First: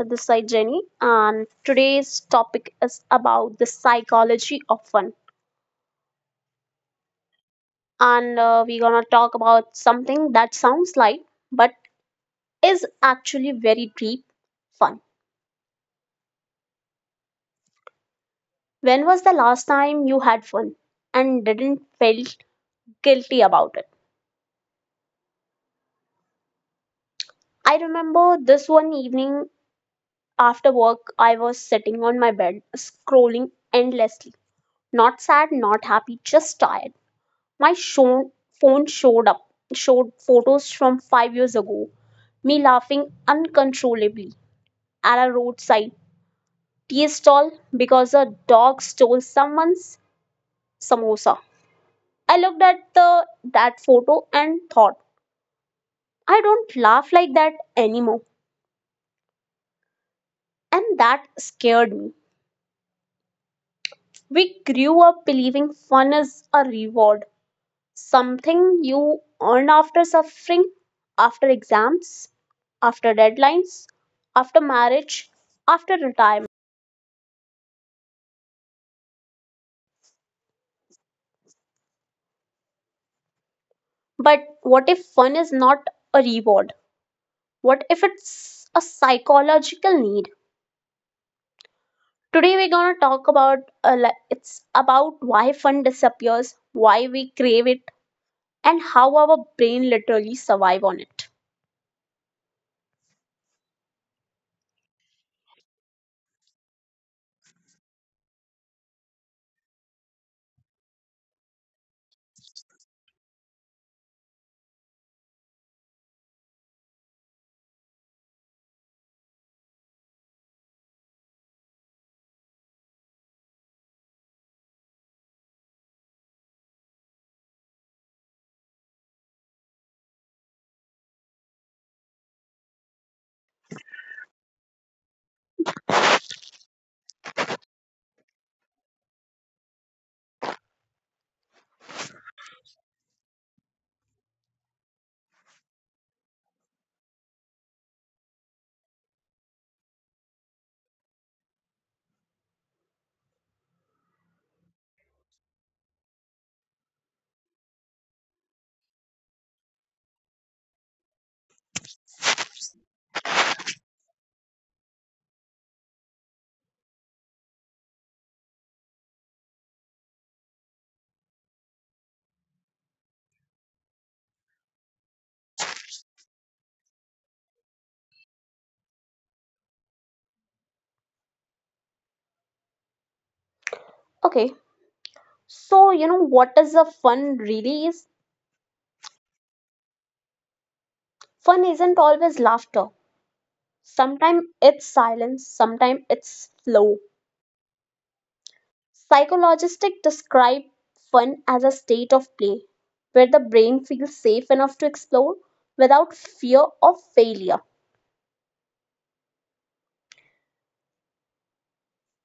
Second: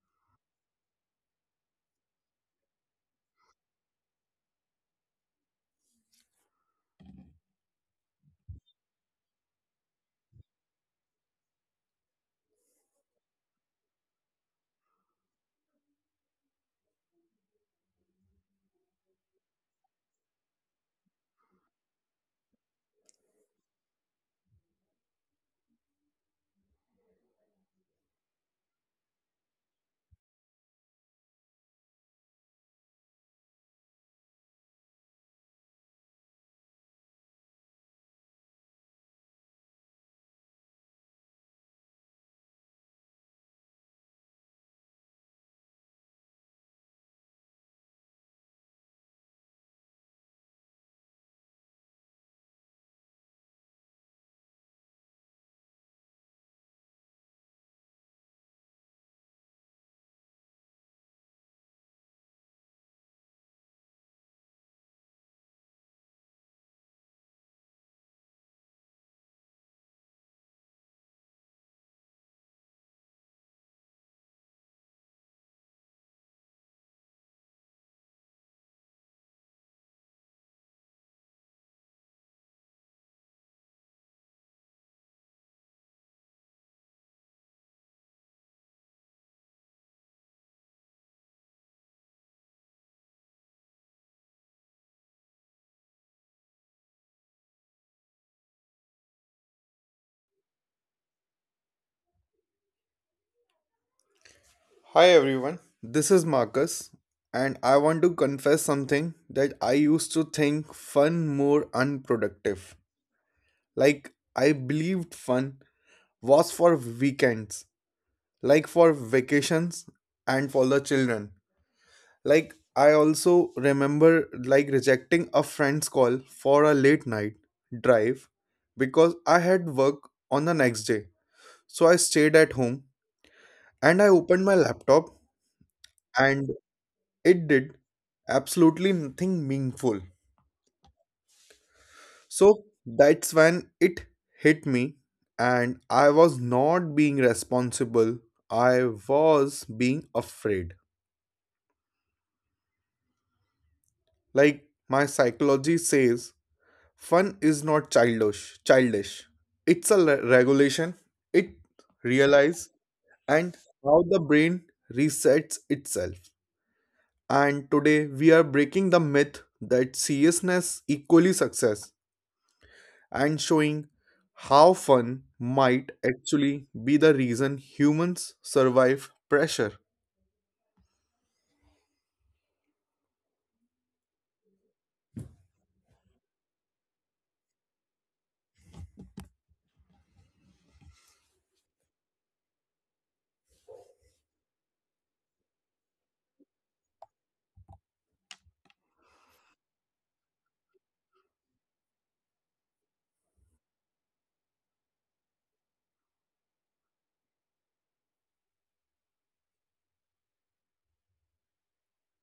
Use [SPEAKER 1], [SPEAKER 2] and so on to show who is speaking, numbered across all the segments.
[SPEAKER 1] this is Jenny and today's topic is about the psychology of fun. And We're gonna talk about something that sounds light but is actually very deep fun. When was the last time you had fun and didn't felt guilty about it? I remember this one evening after work I was sitting on my bed scrolling endlessly. Not sad, not happy, just tired. My show, Phone showed up, showed photos from 5 years ago, me laughing uncontrollably at a roadside tea stall because a dog stole someone's samosa. I looked at the that photo and thought, I don't laugh like that anymore, and that scared me. We grew up believing fun is a reward, something you earn after suffering, after exams, after deadlines, after marriage, after retirement. But what if fun is not a reward? What if it's a psychological need? Today we're gonna talk about it's about why fun disappears, why we crave it, and how our brain literally survive on it.
[SPEAKER 2] Hi everyone, this is Marcus, and I want to confess something that I used to think fun more unproductive. Like, I believed fun was for weekends, like for vacations and for the children. Like, I also remember like rejecting a friend's call for a late night drive because I had work on the next day. So I stayed at home and I opened my laptop and it did absolutely nothing meaningful. So that's when it hit me, and I was not being responsible, I was being afraid. Like my psychology says, fun is not childish. It's a regulation, it realize and how the brain resets itself. And today we are breaking the myth that seriousness equally success, and showing how fun might actually be the reason humans survive pressure.
[SPEAKER 1] Okay, so you know what is a fun really is? Fun isn't always laughter. Sometimes it's silence, sometimes it's flow. Psychologists describe fun as a state of play where the brain feels safe enough to explore without fear of failure.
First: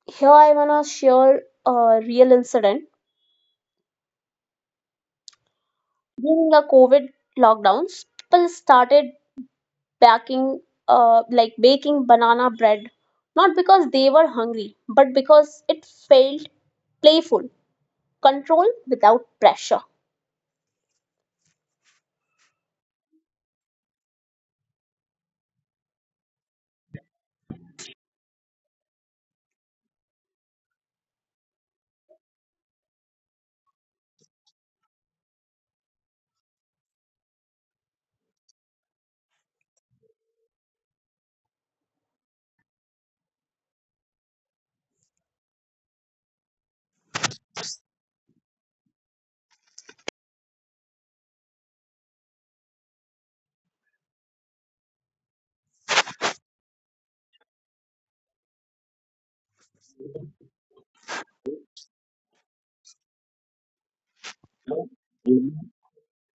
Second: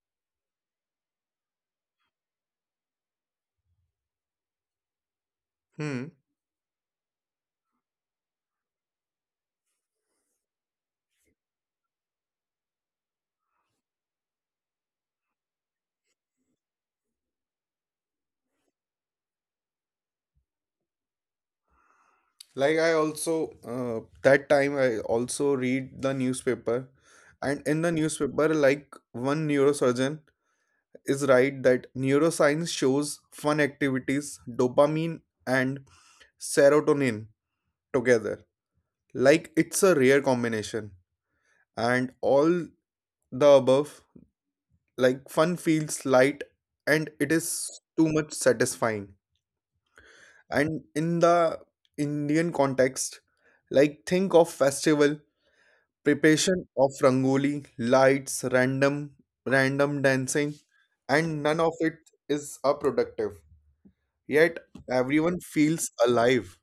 [SPEAKER 1] Here I wanna share a real incident.
[SPEAKER 2] Hmm.
[SPEAKER 1] During the COVID lockdowns, people started baking baking banana bread not because they were hungry, but because it felt playful, control without pressure.
[SPEAKER 2] Like I also that time I also read the newspaper, and in the newspaper, like one neurosurgeon is right that neuroscience shows fun activities, dopamine and serotonin together. Like it's a rare combination, and all the above, like fun feels light and it is too much satisfying. And in the Indian context, like think of festival preparation of rangoli lights, random dancing, and none of it is a productive, yet everyone feels alive.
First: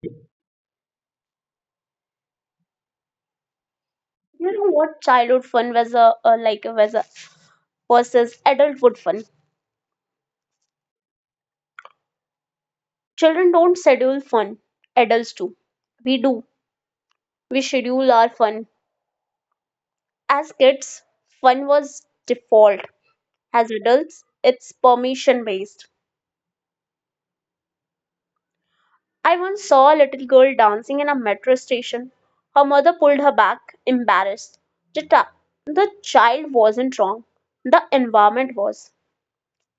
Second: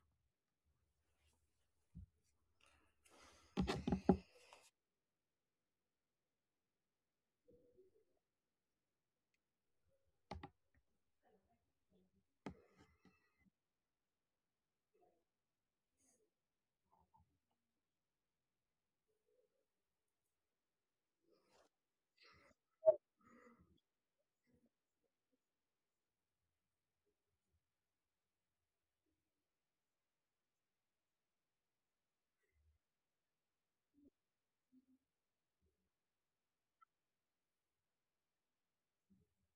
[SPEAKER 1] You know what? Childhood fun was a like was a versus adulthood fun. Children don't schedule fun. Adults do. We do. We schedule our fun. As kids, fun was default. As adults, it's permission based. I once saw a little girl dancing in a metro station. Her mother pulled her back, embarrassed. The, ta- the child wasn't wrong. The environment was.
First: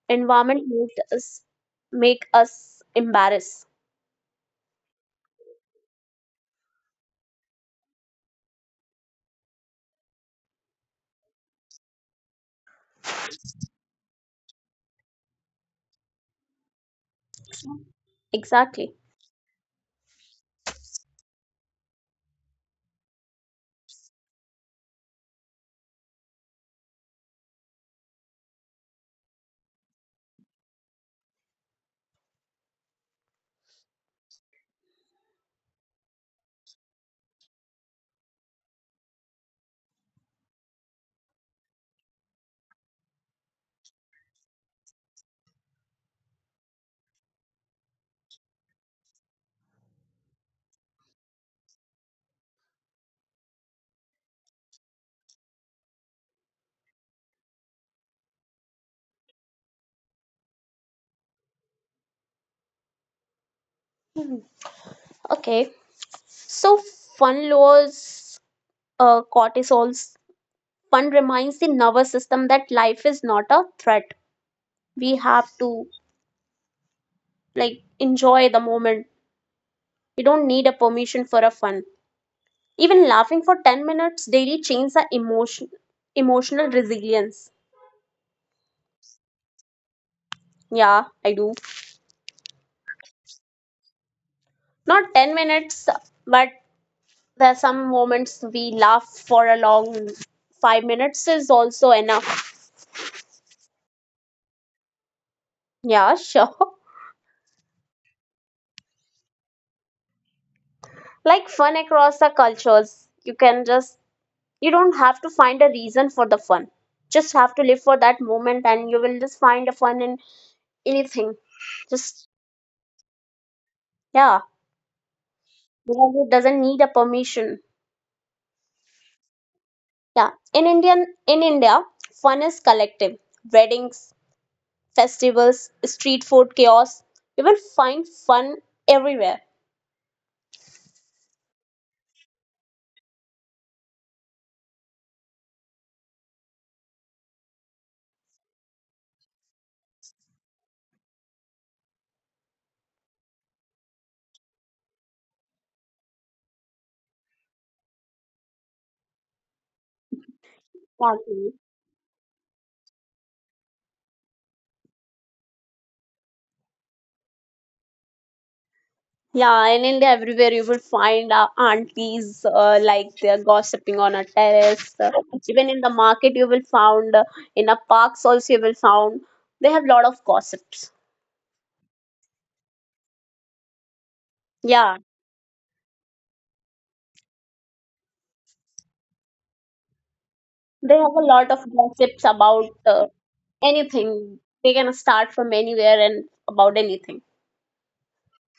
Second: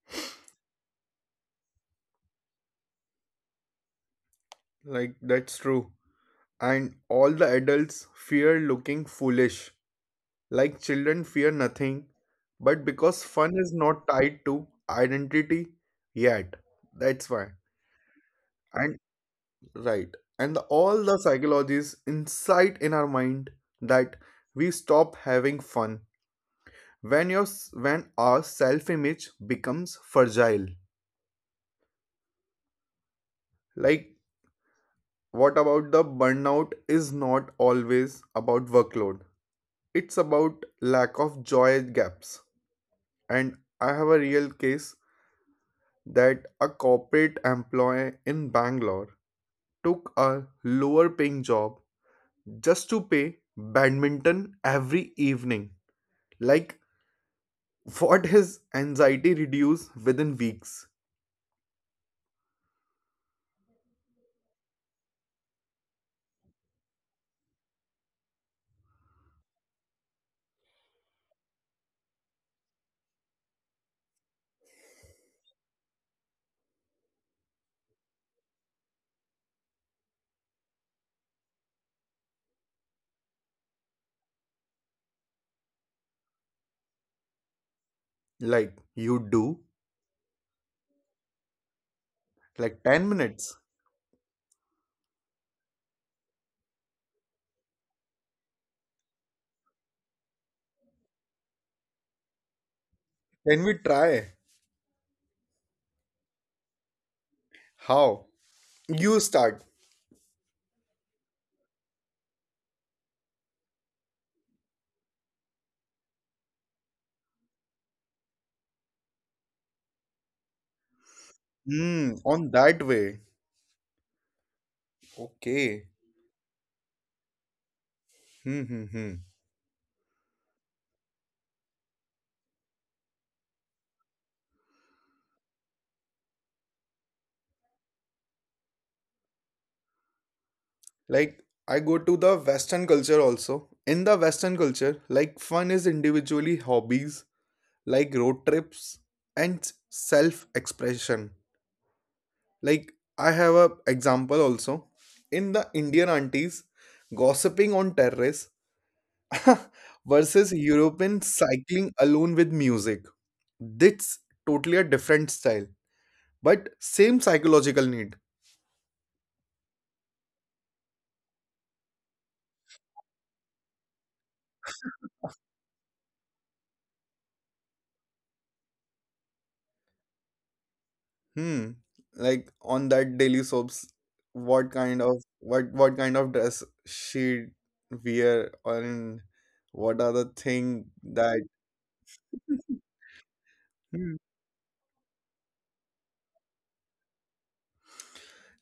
[SPEAKER 1] Environment made us make us embarrassed.
[SPEAKER 2] Like, that's true, and all the adults fear looking foolish. Like children fear nothing, but because fun is not tied to identity yet. That's why. And
[SPEAKER 1] Exactly.
[SPEAKER 2] right. And all the psychologies inside in our mind that we stop having fun when when our self image becomes fragile. Like what about the burnout is not always about workload. It's about lack of joy gaps. And I have a real case that a corporate employee in Bangalore took a lower paying job just to play badminton every evening. Like, what his anxiety reduce within weeks?
[SPEAKER 1] Okay, so fun lowers cortisols. Fun reminds the nervous system that life is not a threat. We have to like enjoy the moment. We don't need a permission for a fun. Even laughing for 10 minutes daily changes the emotional resilience.
[SPEAKER 2] Like, you do?
[SPEAKER 1] Yeah, I do.
[SPEAKER 2] Like 10 minutes.
[SPEAKER 1] Not 10 minutes, but there are some moments we laugh for a long 5 minutes is also enough.
[SPEAKER 2] Can we try?
[SPEAKER 1] Yeah, sure.
[SPEAKER 2] How? You start.
[SPEAKER 1] Like fun across the cultures, you can just, you don't have to find a reason for the fun, just have to live for that moment and you will just find a fun in anything.
[SPEAKER 2] Hmm,
[SPEAKER 1] Just,
[SPEAKER 2] on that way.
[SPEAKER 1] yeah,
[SPEAKER 2] Okay.
[SPEAKER 1] because it doesn't need a permission.
[SPEAKER 2] Hmm, hmm, hmm.
[SPEAKER 1] Yeah, in India fun is collective, weddings, festivals, street food chaos, you will find fun everywhere.
[SPEAKER 2] Like, I go to the Western culture also. In the Western culture, like fun is individually hobbies, like road trips and self expression. Like I have a example also, in the Indian aunties gossiping on terrace versus European cycling alone with music. That's totally a different style, but same psychological need.
[SPEAKER 1] Yeah, in India, everywhere you will find aunties they're gossiping on a terrace. Even in the market, you will find in a parks also you will find they have lot of gossips.
[SPEAKER 2] Hmm. Like on that daily soaps, what
[SPEAKER 1] Yeah,
[SPEAKER 2] kind of what what kind of dress she wear, and what are the thing
[SPEAKER 1] they have a
[SPEAKER 2] that.
[SPEAKER 1] lot of gossips about anything. They can start from anywhere and about anything.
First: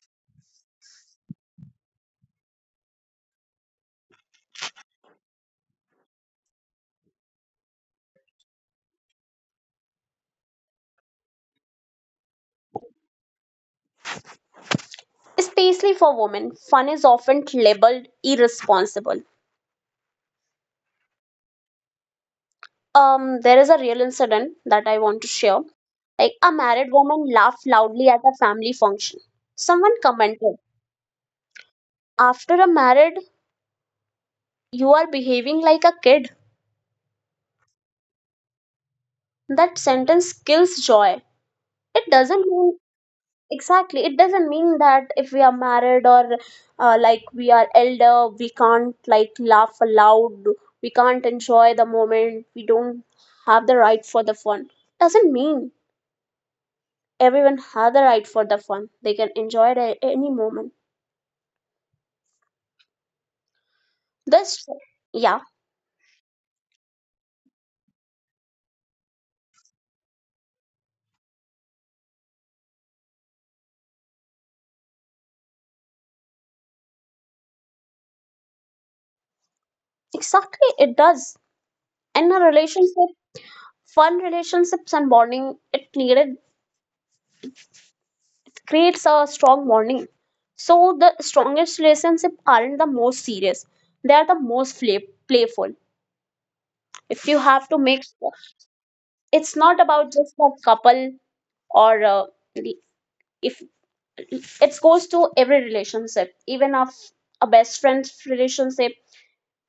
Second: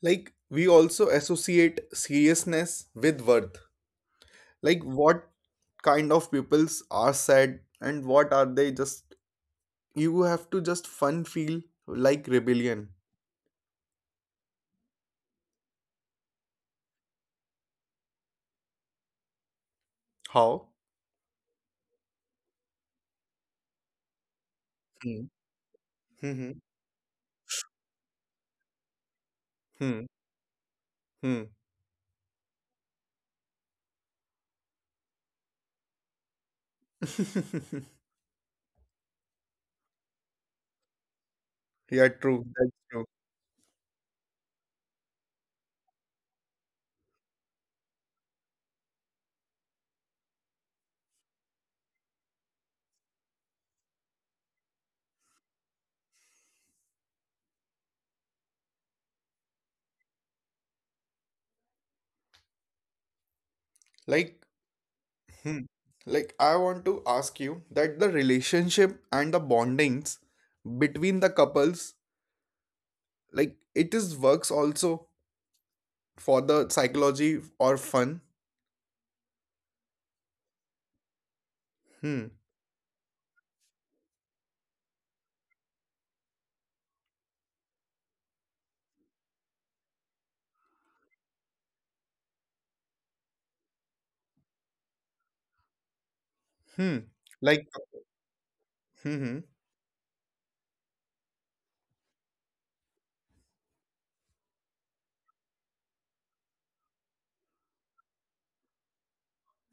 [SPEAKER 2] Like, we also associate seriousness with worth. Like, what kind of peoples are sad and what are they just. You have to just fun feel like rebellion.
[SPEAKER 1] Especially for women, fun is often labeled irresponsible.
[SPEAKER 2] How?
[SPEAKER 1] There is a real incident that I want to
[SPEAKER 2] Hmm.
[SPEAKER 1] share. Like a
[SPEAKER 2] Hmm.
[SPEAKER 1] married woman laughed loudly at a family function. Someone
[SPEAKER 2] Hmm.
[SPEAKER 1] commented,
[SPEAKER 2] Hmm.
[SPEAKER 1] after a married, you are behaving like a kid.
[SPEAKER 2] Hmm.
[SPEAKER 1] That sentence kills joy. It
[SPEAKER 2] Yeah,
[SPEAKER 1] doesn't
[SPEAKER 2] true. That's
[SPEAKER 1] mean,
[SPEAKER 2] true.
[SPEAKER 1] exactly, it doesn't mean that if we are married or we are elder, we can't like laugh aloud, we can't enjoy the moment, we don't have the right for the fun. Doesn't mean everyone had the right for the fun. They can enjoy it at any moment.
[SPEAKER 2] Like,
[SPEAKER 1] This, yeah,
[SPEAKER 2] hmm, like I want to ask you that the relationship and the bondings between the couples, like it is works also for the psychology or fun.
[SPEAKER 1] exactly, it does. In
[SPEAKER 2] Hmm.
[SPEAKER 1] a relationship, fun relationships and bonding, it needed creates a strong bonding. So the strongest relationship aren't the most serious; they are the most playful.
[SPEAKER 2] Hmm.
[SPEAKER 1] If you have
[SPEAKER 2] Like,
[SPEAKER 1] to make, sure,
[SPEAKER 2] hmm,
[SPEAKER 1] it's not about just a couple or the- if it goes to every relationship even of a best friend's relationship,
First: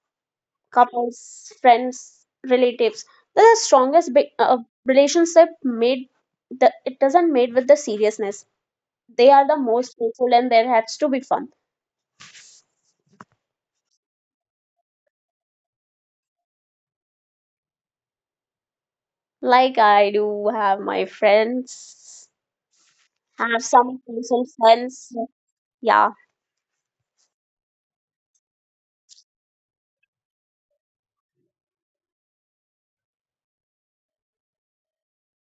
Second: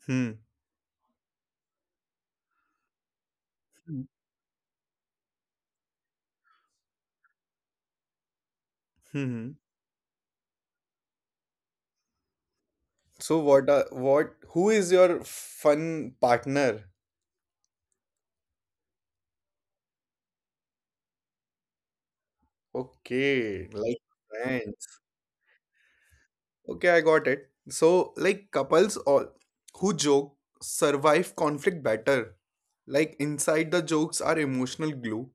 [SPEAKER 2] hmm,
[SPEAKER 1] couples, friends, relatives. The
[SPEAKER 2] hmm,
[SPEAKER 1] strongest big, relationship made the it doesn't made with the seriousness. They are the
[SPEAKER 2] hmm.
[SPEAKER 1] most playful and there has to be fun.
[SPEAKER 2] So what are what? Who is your fun partner?
[SPEAKER 1] Like I do have my friends, have
[SPEAKER 2] Okay,
[SPEAKER 1] some
[SPEAKER 2] like
[SPEAKER 1] playful
[SPEAKER 2] friends.
[SPEAKER 1] friends. Yeah,
[SPEAKER 2] Okay, I got it. So like couples all who joke survive conflict better. Like inside the jokes are emotional glue,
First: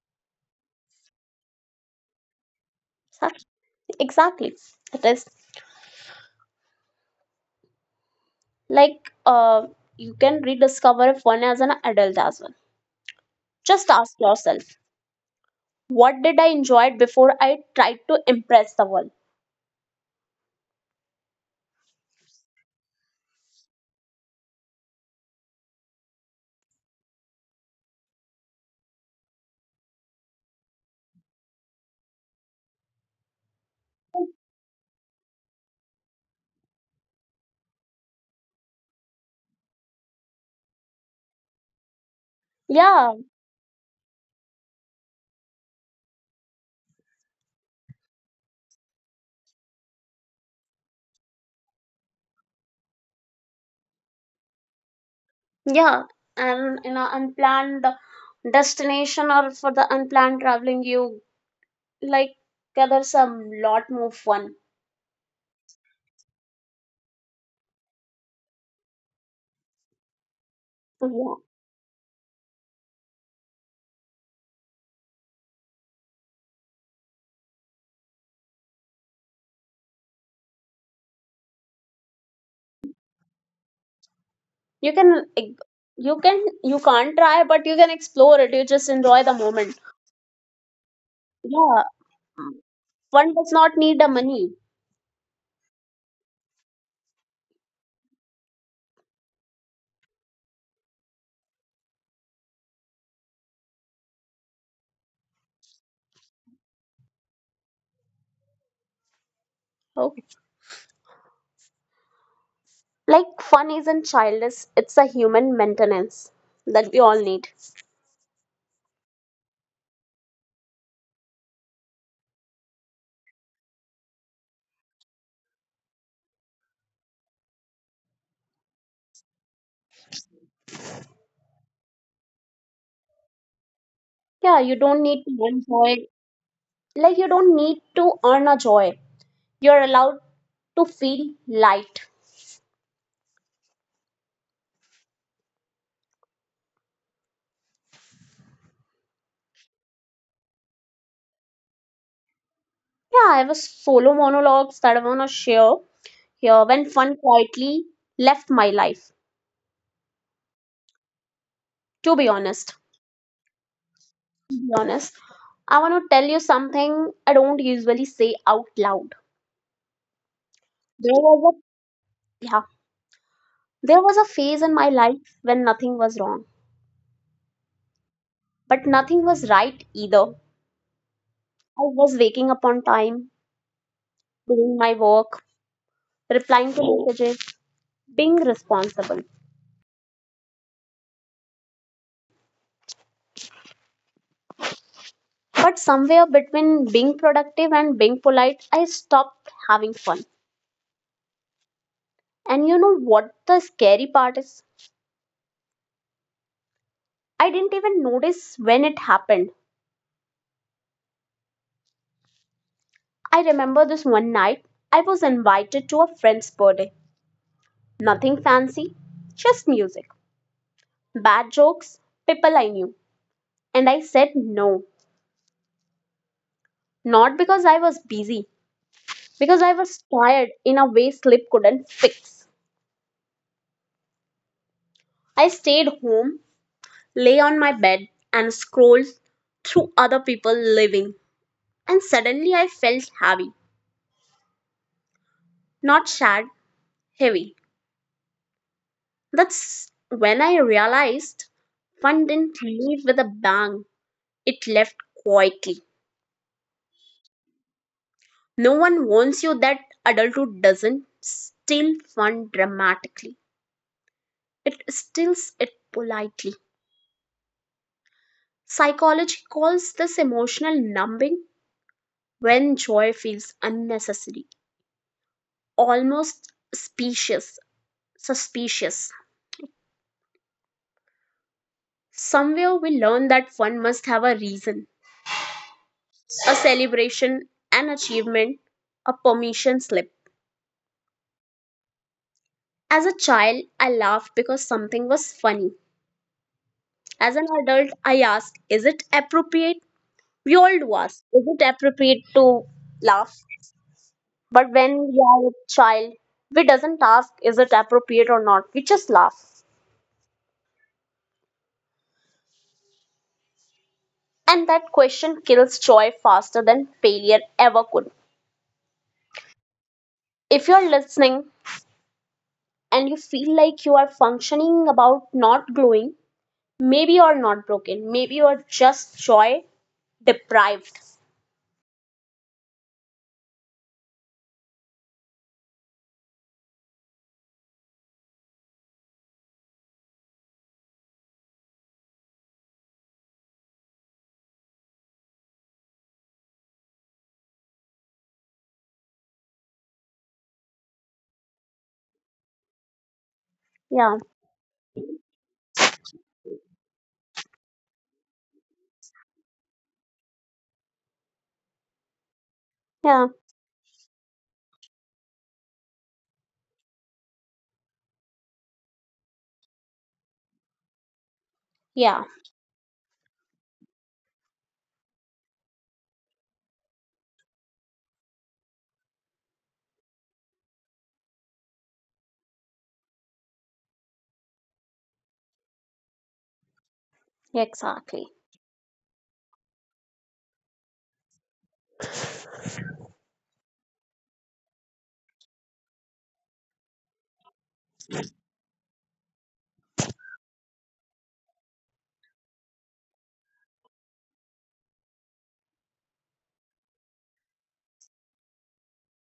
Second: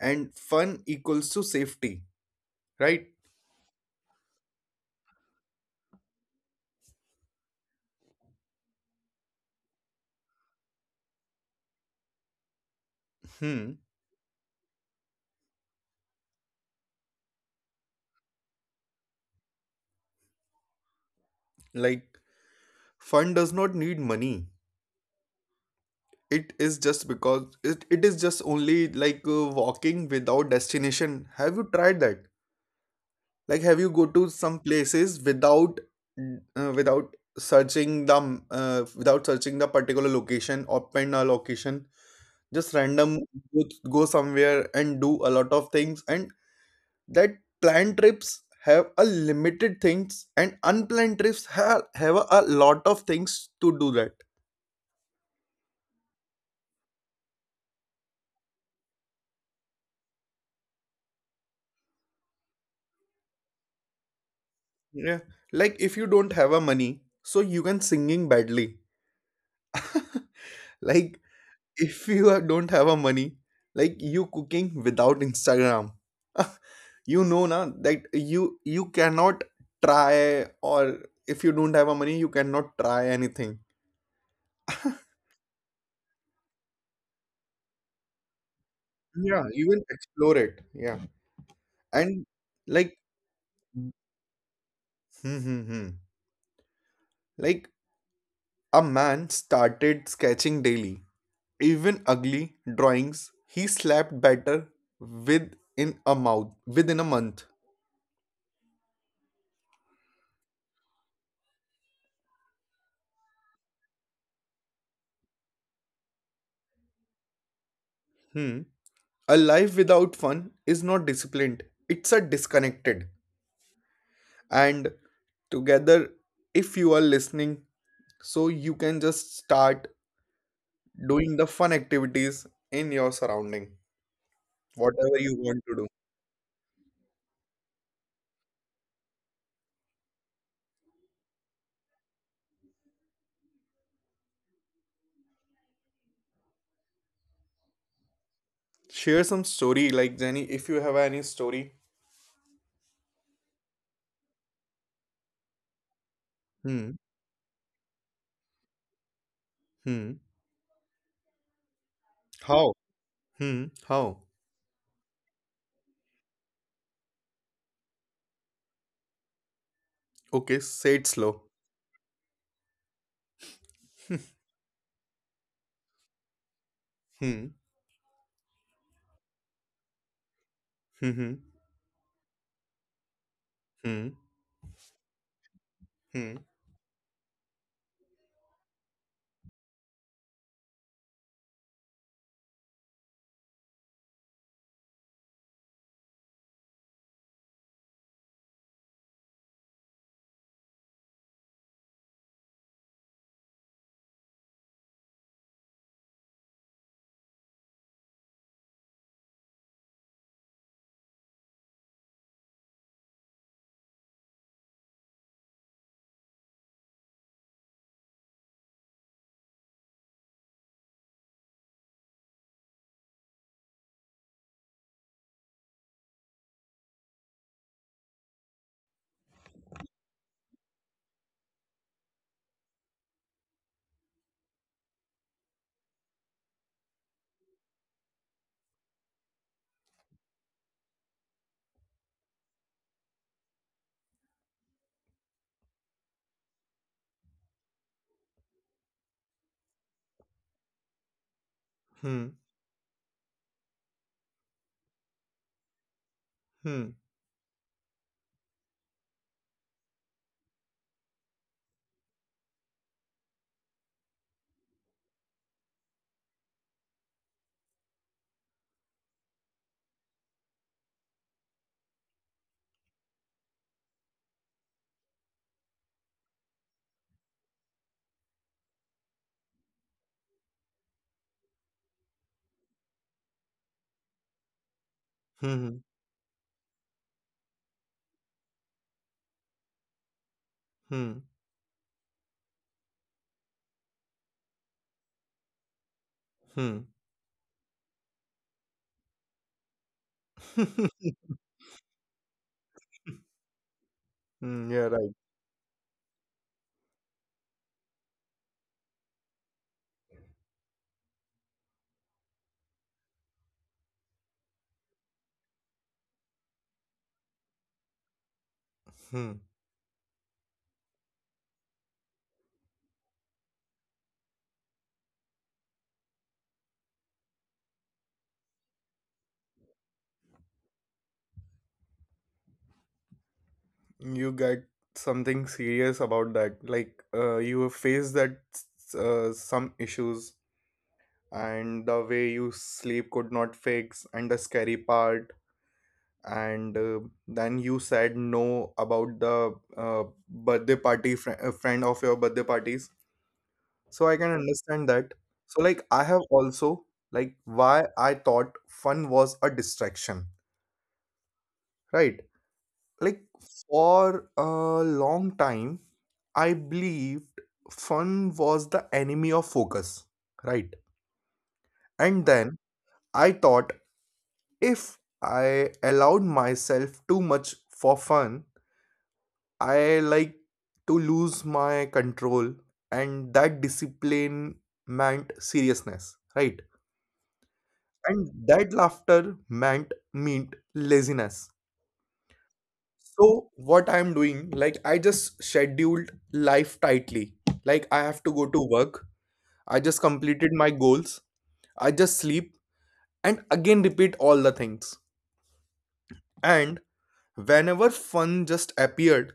[SPEAKER 2] and fun equals to safety, right?
[SPEAKER 1] such- exactly. It is like you can rediscover fun as an adult as well.
[SPEAKER 2] Hmm.
[SPEAKER 1] Just ask yourself, what did I enjoy before I tried to impress the world?
[SPEAKER 2] Like fun does not need money. It is just because it is just only like walking without destination. Have you tried that? Like have you go to some places without searching the particular location or pin a location? Just
[SPEAKER 1] Yeah.
[SPEAKER 2] random go, go somewhere and do a lot of things. And that planned trips have a limited things, and unplanned trips have a lot of things to do that.
[SPEAKER 1] Yeah, and in an unplanned destination or for the unplanned traveling, you like gathers a lot more fun.
[SPEAKER 2] Yeah. Like if you don't have a money, so you can singing badly. Like
[SPEAKER 1] Yeah.
[SPEAKER 2] if don't have a money, like you cooking without Instagram. You know na that you cannot try, or if you don't have a money, you cannot try anything.
[SPEAKER 1] You can like, you can you can't try, but you can explore it. You just enjoy the
[SPEAKER 2] Yeah, even
[SPEAKER 1] moment.
[SPEAKER 2] explore it. Yeah.
[SPEAKER 1] Yeah,
[SPEAKER 2] And like
[SPEAKER 1] fun does not need the money.
[SPEAKER 2] hmm, hmm, hmm. like a man started sketching daily. Even ugly drawings, he slapped better within a month.
[SPEAKER 1] Okay. Like fun isn't childish; it's a human maintenance that we all need.
[SPEAKER 2] Hmm. A life without fun is not disciplined, it's a disconnected. And together, if you are listening, so you can just start doing the fun activities in your surrounding,
[SPEAKER 1] Yeah, you don't
[SPEAKER 2] whatever you
[SPEAKER 1] need to
[SPEAKER 2] want to
[SPEAKER 1] earn
[SPEAKER 2] do.
[SPEAKER 1] joy. Like you don't need to earn a joy. You're allowed to feel light.
[SPEAKER 2] Share some story, like Jenny, if you have any story.
[SPEAKER 1] Yeah, I was solo monologues that I want to share here when
[SPEAKER 2] Hmm.
[SPEAKER 1] fun quietly left my life.
[SPEAKER 2] Hmm.
[SPEAKER 1] To be
[SPEAKER 2] How?
[SPEAKER 1] honest,
[SPEAKER 2] Hmm. How?
[SPEAKER 1] to be honest, I want to tell you something I don't usually say out loud.
[SPEAKER 2] Okay, say it
[SPEAKER 1] There
[SPEAKER 2] slow.
[SPEAKER 1] was a yeah, there was
[SPEAKER 2] Hmm.
[SPEAKER 1] a phase in my life when nothing was wrong,
[SPEAKER 2] Hmm.
[SPEAKER 1] but nothing was right either.
[SPEAKER 2] Hmm.
[SPEAKER 1] I was waking up on time,
[SPEAKER 2] Hmm.
[SPEAKER 1] doing my work,
[SPEAKER 2] Hmm.
[SPEAKER 1] replying to messages, being responsible. But somewhere between being productive and being polite, I stopped having fun. And you know what the scary part is? I didn't even notice when it happened. I remember this one night I was invited to a friend's birthday. Nothing fancy, just music, bad jokes, people I knew. And I said no. Not because I was busy, because I was tired in a way sleep couldn't fix. I stayed home, lay on my bed, and scrolled through other people living. And suddenly I felt heavy. Not sad, heavy. That's when I realized
[SPEAKER 2] Hmm.
[SPEAKER 1] fun didn't leave with a bang, it left quietly.
[SPEAKER 2] Hmm.
[SPEAKER 1] No one warns you that adulthood doesn't steal fun dramatically, it steals it politely. Psychology calls this emotional numbing when joy feels unnecessary, almost suspicious. Somewhere we learn that fun must have a reason,
[SPEAKER 2] Hmm. Hmm.
[SPEAKER 1] a celebration, an achievement, a permission slip.
[SPEAKER 2] Hmm.
[SPEAKER 1] As a child, I laughed because something was funny.
[SPEAKER 2] Hmm,
[SPEAKER 1] As an adult, I ask, is it appropriate? We all do ask, is it appropriate to laugh?
[SPEAKER 2] mm, yeah,
[SPEAKER 1] But
[SPEAKER 2] right.
[SPEAKER 1] when we are a child, we doesn't ask, is it appropriate or not? We just laugh. And that question kills joy faster than failure ever could.
[SPEAKER 2] Hmm.
[SPEAKER 1] If you're listening and you feel like you are functioning about not glowing, maybe you're not broken. Maybe you're just joy deprived.
[SPEAKER 2] You got something serious about that. Like, you have faced some issues, and the way you sleep could not fix, and the scary part, and then you said no about the birthday party fr friend of your birthday parties. So I can
[SPEAKER 1] Yeah,
[SPEAKER 2] understand that. So like, I have also, like why I thought fun was a distraction, right? Like
[SPEAKER 1] yeah,
[SPEAKER 2] for a long time I believed fun was the enemy of focus, right? And
[SPEAKER 1] yeah.
[SPEAKER 2] then I thought if I allowed myself too much for fun, I like to lose my control, and that discipline meant seriousness, right? And
[SPEAKER 1] Exactly.
[SPEAKER 2] that laughter meant meant laziness. So what I'm doing, like I just scheduled life tightly. Like I have to go to work. I just completed my goals. I just sleep and again repeat all the things. And whenever fun just appeared,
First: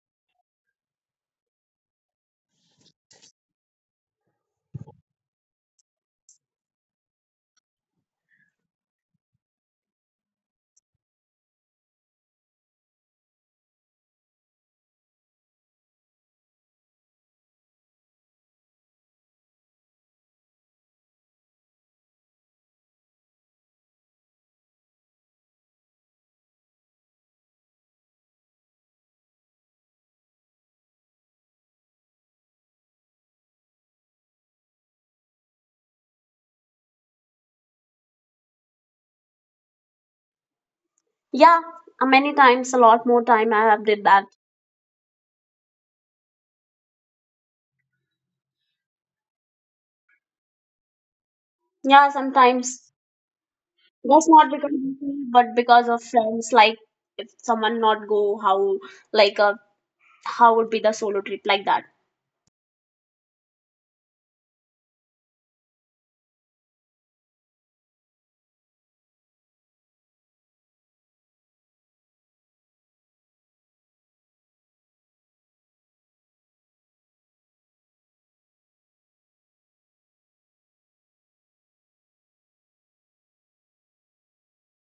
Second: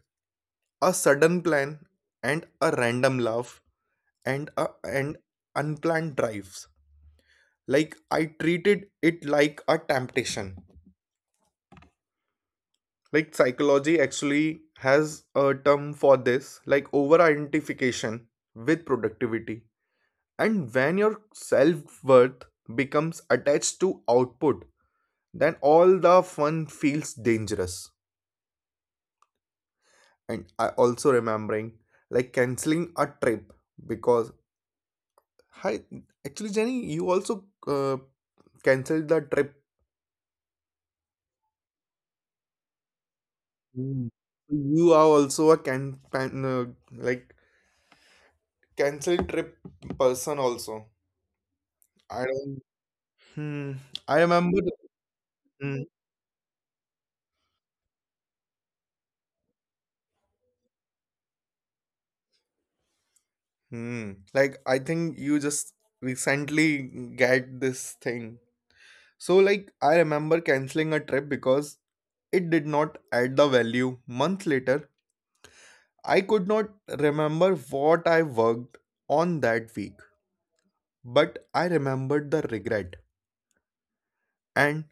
[SPEAKER 2] a sudden plan and a random laugh and a and unplanned drives. Like I treated it like a temptation. Like psychology actually has a term for this, like over identification with productivity. And when your self worth becomes attached to output, then all the fun feels dangerous. And I also remembering like canceling a trip because, hi, actually Jenny, you also canceled the trip.
[SPEAKER 1] Yeah, many times, a lot more time I have
[SPEAKER 2] Mm.
[SPEAKER 1] did that.
[SPEAKER 2] You are also a like cancel trip person also.
[SPEAKER 1] Yeah,
[SPEAKER 2] I don't.
[SPEAKER 1] sometimes
[SPEAKER 2] Hmm. I
[SPEAKER 1] that's not
[SPEAKER 2] remember.
[SPEAKER 1] because of me, but
[SPEAKER 2] Hmm.
[SPEAKER 1] because of friends. Like if someone not go, how like how would be the solo trip like that?
[SPEAKER 2] Hmm. Like I think you just recently get this thing. So, like, I remember canceling a trip because it did not add the value. Months later, I could not remember what I worked on that week, but I remembered the regret. And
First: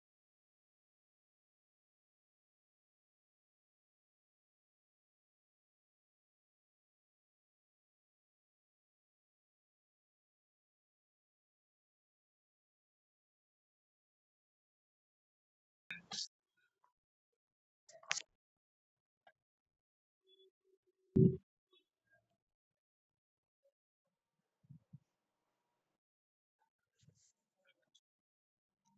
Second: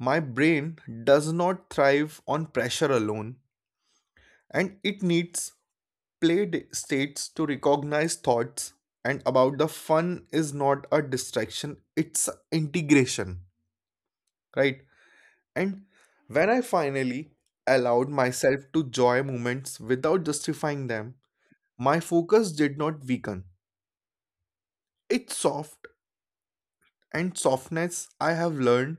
[SPEAKER 2] my brain does not thrive on pressure alone, and it needs played states to recognize thoughts. And about the fun is not a distraction, it's integration, right? And when I finally allowed myself to joy moments without justifying them, my focus did not weaken. It's soft, and softness I have learned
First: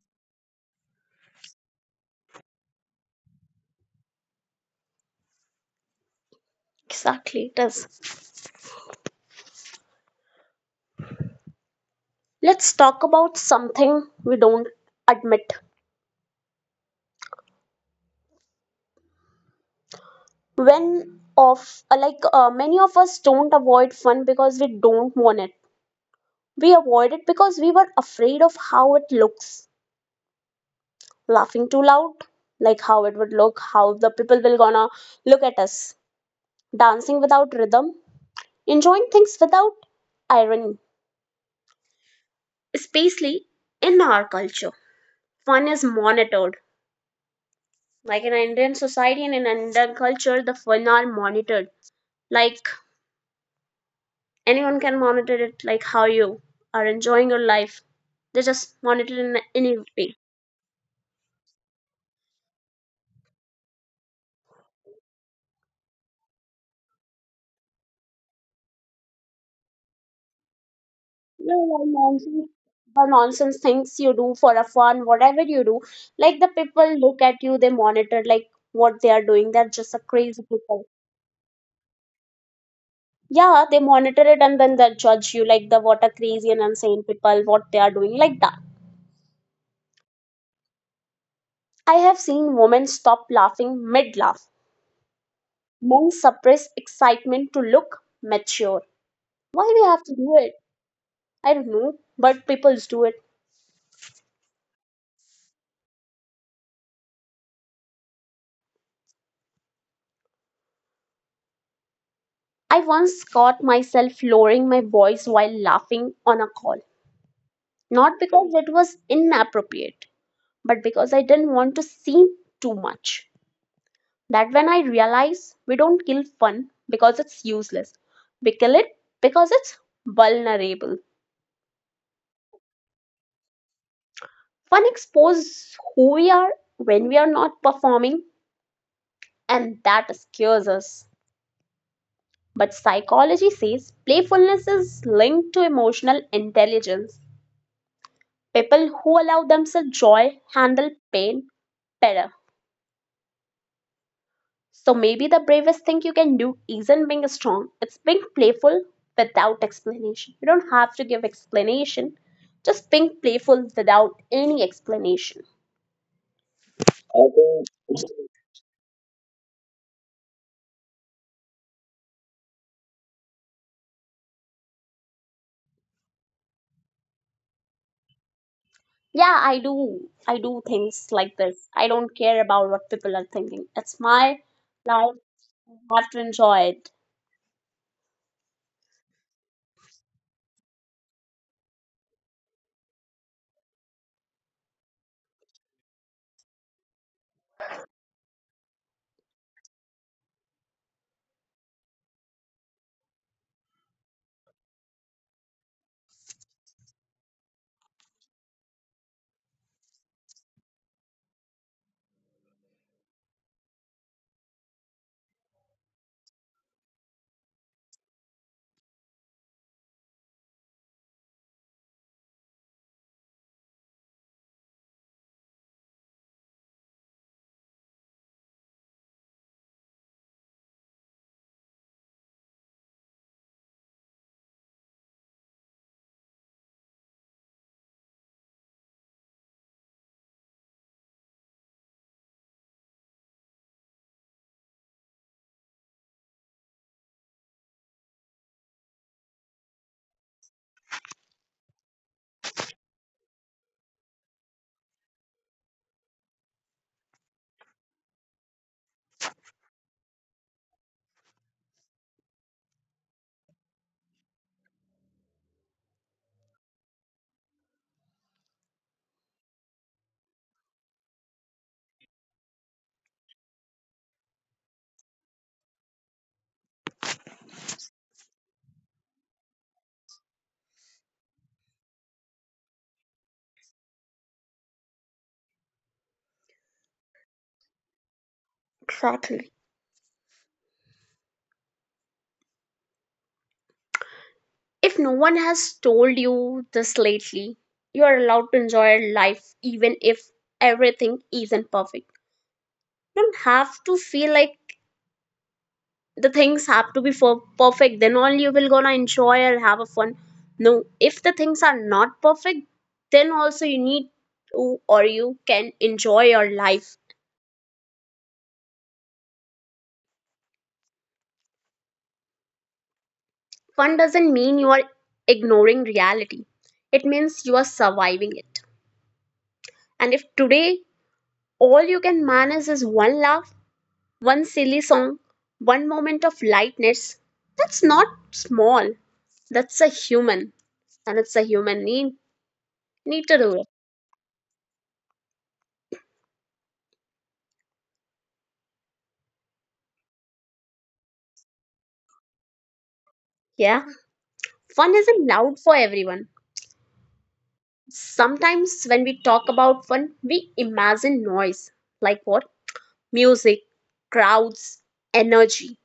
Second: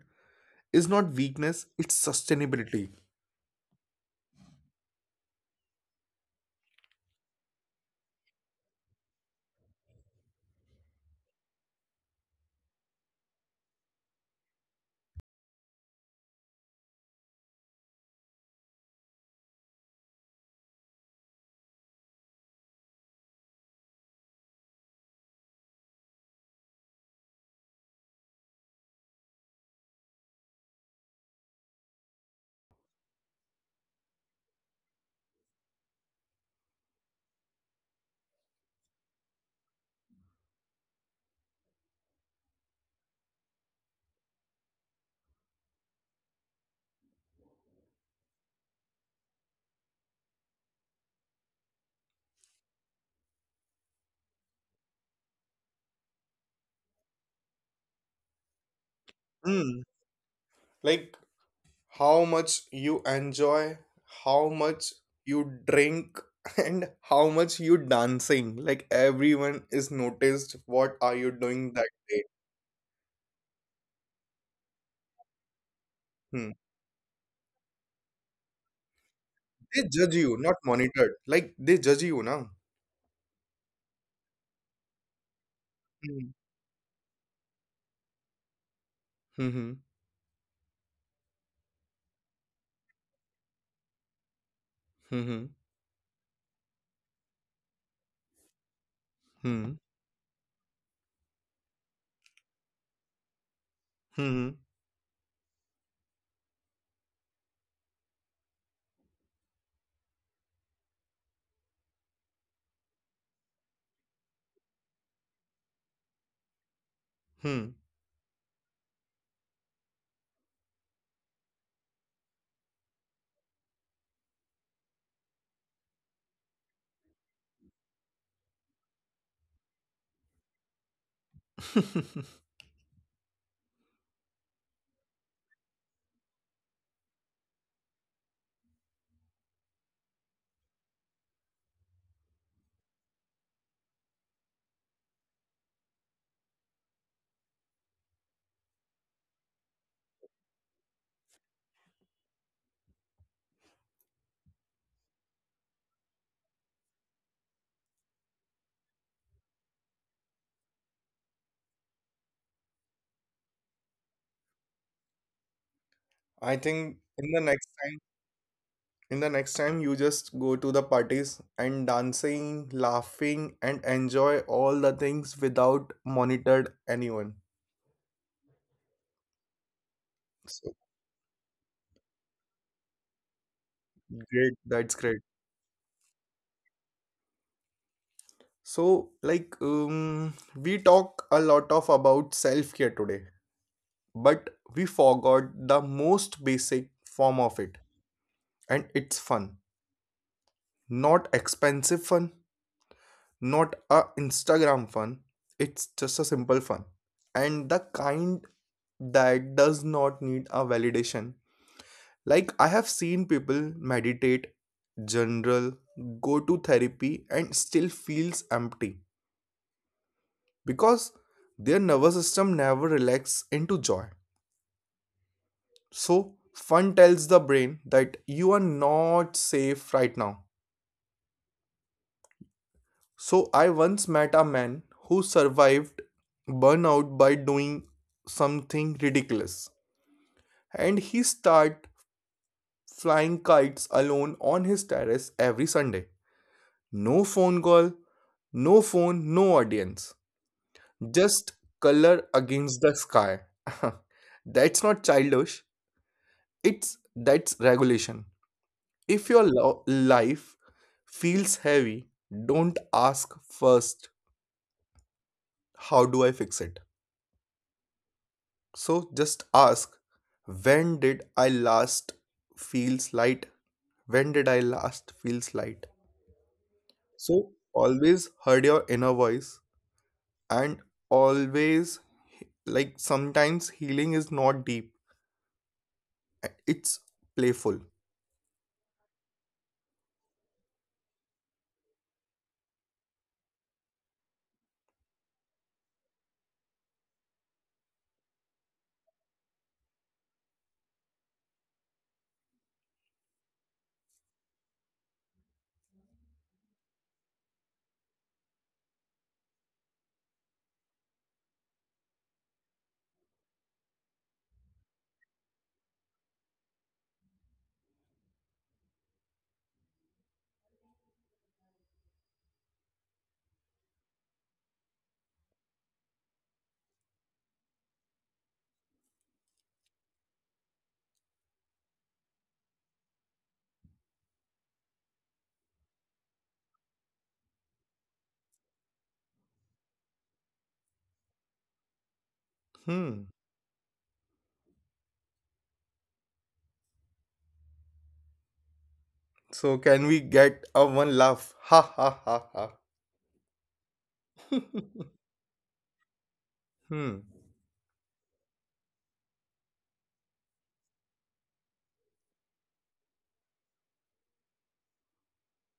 [SPEAKER 2] is not weakness, it's sustainability.
[SPEAKER 1] Exactly, it is. Let's talk about something we don't admit. When of many of us don't avoid fun because we don't want it. We avoid it because we were afraid of how it looks. Laughing too loud, like how it would look, how the people will gonna look at us, dancing without rhythm, enjoying things without irony. Especially in our culture fun is monitored, like in Indian society and in Indian culture the fun are monitored. Like anyone can monitor it, like how you are enjoying your life, they just monitor in any
[SPEAKER 2] Hmm.
[SPEAKER 1] way.
[SPEAKER 2] Like how much you enjoy, how much you drink, and how much you dancing. Like everyone is noticed what are you
[SPEAKER 1] Yeah,
[SPEAKER 2] doing
[SPEAKER 1] yeah,
[SPEAKER 2] that day.
[SPEAKER 1] nonsense, the nonsense things you do for a fun, whatever you do, like the
[SPEAKER 2] Hmm.
[SPEAKER 1] people look at you, they monitor like what they are doing. They're
[SPEAKER 2] They
[SPEAKER 1] just a
[SPEAKER 2] judge you,
[SPEAKER 1] crazy
[SPEAKER 2] not
[SPEAKER 1] people.
[SPEAKER 2] monitored. Like they judge you now.
[SPEAKER 1] Yeah, they monitor it and then they judge you like the what a
[SPEAKER 2] Hmm.
[SPEAKER 1] crazy and insane people, what they are doing, like that.
[SPEAKER 2] Hmm.
[SPEAKER 1] I have seen women stop laughing mid laugh.
[SPEAKER 2] Mhm.
[SPEAKER 1] Men suppress excitement to look mature. Why
[SPEAKER 2] Hmm.
[SPEAKER 1] we have to do it? I don't know, but people do it.
[SPEAKER 2] Hmm.
[SPEAKER 1] I once caught myself lowering my voice while laughing on a call.
[SPEAKER 2] Hmm.
[SPEAKER 1] Not because it was inappropriate, but because I didn't want to seem too much. That when I realize we don't kill fun because it's useless, we kill it because it's vulnerable. Fun exposes who we are when we are not performing, and that scares us. But psychology says playfulness is linked to emotional intelligence. People who allow themselves joy handle pain better. So maybe the bravest thing you can do isn't being strong, it's being playful without explanation. You don't have to give explanation, just being playful without any explanation.
[SPEAKER 2] I think in the next time,
[SPEAKER 1] Okay.
[SPEAKER 2] in the next time, you just go to the parties and dancing, laughing, and enjoy all the things without monitored anyone.
[SPEAKER 1] Yeah, I do. I do
[SPEAKER 2] So
[SPEAKER 1] things like this. I don't care about what people are thinking. It's my
[SPEAKER 2] great, that's
[SPEAKER 1] life.
[SPEAKER 2] great.
[SPEAKER 1] I have to enjoy it.
[SPEAKER 2] So like we talk a lot of about self-care today, but we forgot the most basic form of it, and it's fun, not expensive fun. Not a Instagram fun, it's just a simple fun, and the kind that does not need a validation. Like I have seen people meditate general, go to therapy, and still feels empty, because their nervous system never relaxes into joy. So fun tells the brain that you are not safe right now. So I once met a man who survived burnout by doing something ridiculous. And he started flying kites alone on his terrace every Sunday. No phone call, no phone, no audience. Just color against the sky. That's not childish. It's that's regulation. If your life feels heavy, don't ask first, how do I fix it? So just ask, when did I last feel light? When did I last feel light? So always heard your inner voice, and always, like sometimes healing is not deep. It's playful.
[SPEAKER 1] Exactly. If no one has told you this lately, you are allowed to enjoy life even if everything isn't perfect. You don't have to feel like the things have to be for perfect then only you will gonna enjoy or have a fun. No, if the things are not perfect then also you need to or you can enjoy your life. Fun doesn't mean you are ignoring reality, it means you are surviving it. And if today all you can manage is one laugh, one silly song, one moment of lightness, that's not small, that's a human and it's a human need. Need to
[SPEAKER 2] Hmm.
[SPEAKER 1] do it.
[SPEAKER 2] So can we get a one laugh? Ha ha ha ha.
[SPEAKER 1] Yeah. Fun isn't loud for everyone.
[SPEAKER 2] Hmm.
[SPEAKER 1] Sometimes when we talk about fun, we imagine noise. Like what? Music, crowds, energy.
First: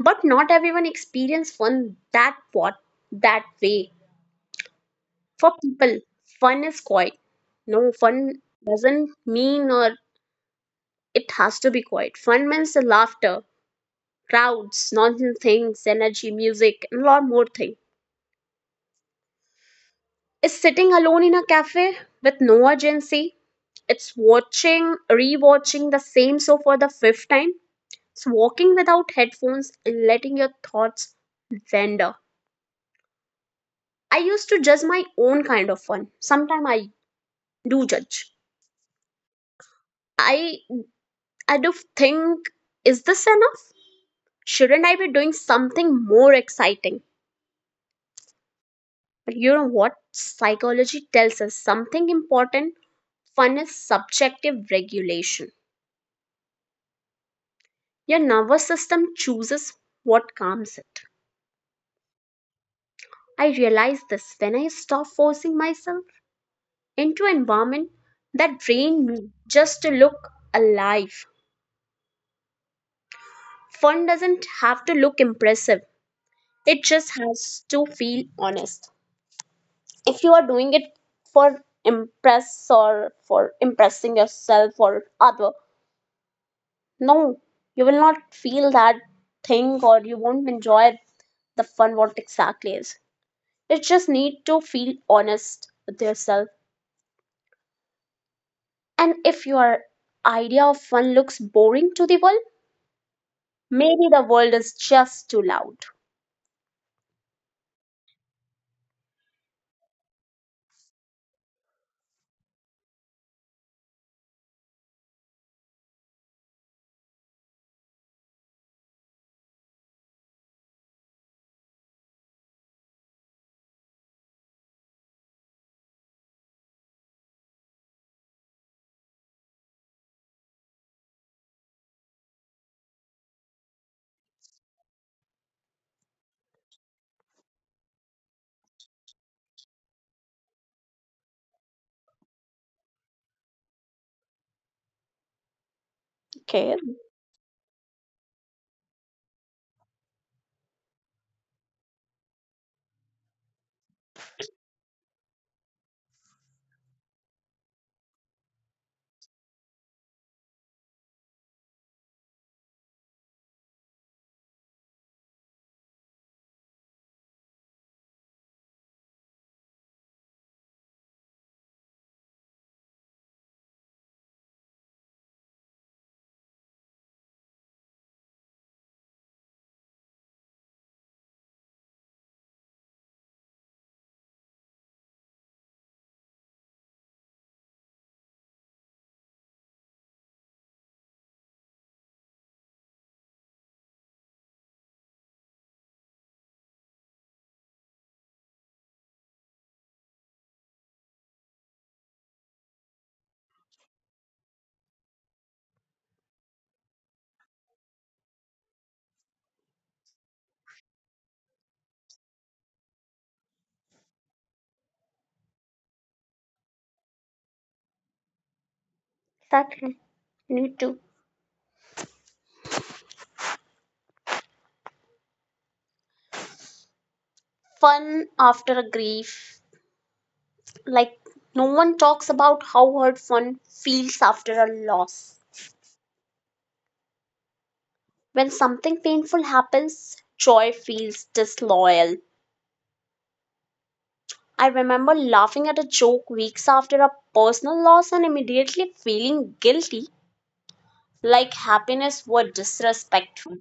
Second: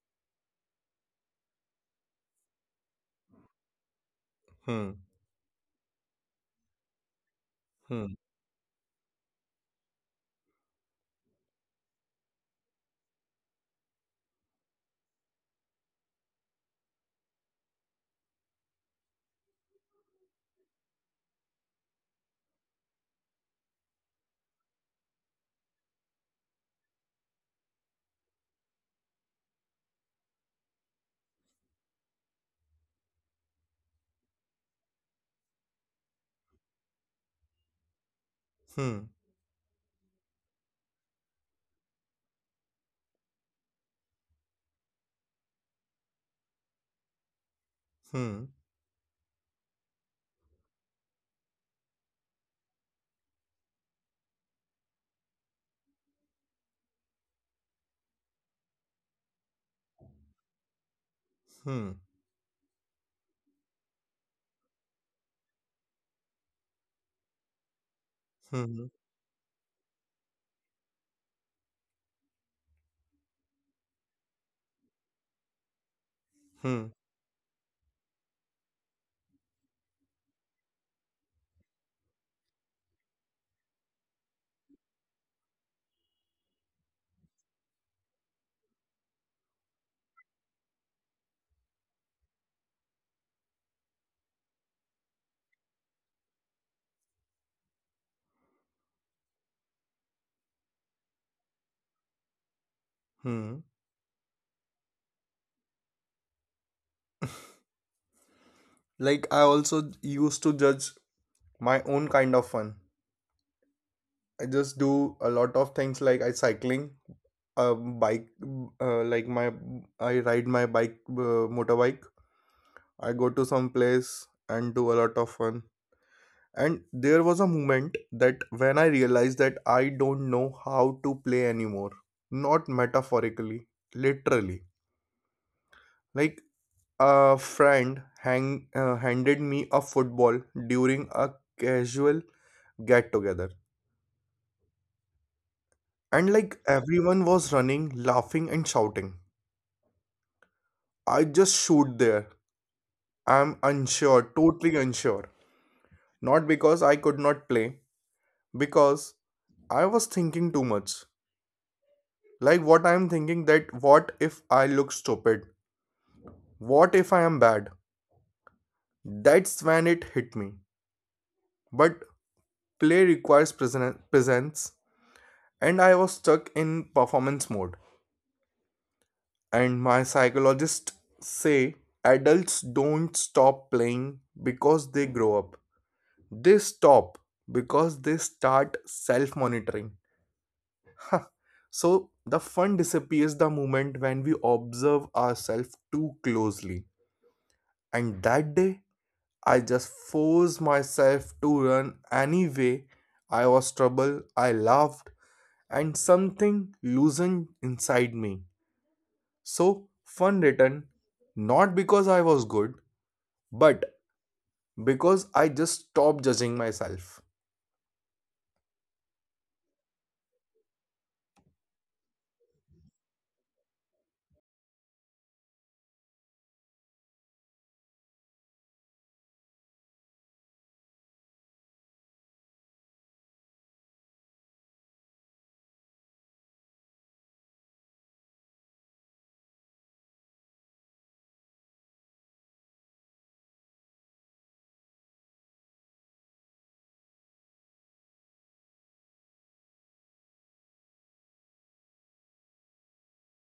[SPEAKER 1] But not everyone experience fun that way.
[SPEAKER 2] Hmm.
[SPEAKER 1] For people, fun is quiet. No,
[SPEAKER 2] Hmm.
[SPEAKER 1] fun doesn't mean or it has to be quiet. Fun means the laughter, crowds, nonsense things, energy, music, and a lot more things. Is sitting alone in a cafe with no urgency, it's watching rewatching the same show for the fifth time, it's walking without headphones and letting your thoughts wander. I used to judge my own kind of fun. Sometimes i do judge
[SPEAKER 2] Hmm.
[SPEAKER 1] i do think, is this enough? Shouldn't I be doing something more exciting?
[SPEAKER 2] Hmm.
[SPEAKER 1] But you know what, psychology tells us something important. Fun is subjective regulation. Your nervous system chooses what calms it.
[SPEAKER 2] Hmm.
[SPEAKER 1] I realized this when I stopped forcing myself into an environment that drained
[SPEAKER 2] Hmm.
[SPEAKER 1] me just to look alive. Fun doesn't have to look impressive, it
[SPEAKER 2] Hmm.
[SPEAKER 1] just has to feel honest. If you are doing it for impress or for impressing yourself or other, no, you will not feel that thing or you won't enjoy the fun what exactly is. It just need to feel honest with yourself. And if your idea of fun looks boring to the world,
[SPEAKER 2] Hmm.
[SPEAKER 1] maybe the world is just too loud.
[SPEAKER 2] Like I also used to judge my own kind of fun. I just do a lot of things like I cycling, bike, like my I ride my bike, motorbike. I go to some place and do a lot of fun. And there was a moment that when I realized that I don't know how to play anymore. Not metaphorically, literally. Like a friend hang handed me a football during a casual get together. And like
[SPEAKER 1] Okay.
[SPEAKER 2] everyone was running, laughing, and shouting. I just shoot there. I'm unsure, totally unsure. Not because I could not play, because I was thinking too much. Like what I'm thinking, that what if I look stupid? What if I am bad? That's when it hit me. But play requires presence, and I was stuck in performance mode. And my psychologist say adults don't stop playing because they grow up. They stop because they start self monitoring. So the fun disappears the moment when we observe ourselves too closely. And that day, I just forced myself to run anyway. I was troubled, I laughed, and something loosened inside me. So fun returned, not because I was good, but because I just stopped judging myself.
[SPEAKER 1] Exactly. Need to. Fun after a grief. Like, no one talks about how hurt fun feels after a loss. When something painful happens, joy feels disloyal. I remember laughing at a joke weeks after a personal loss and immediately feeling guilty, like happiness were disrespectful.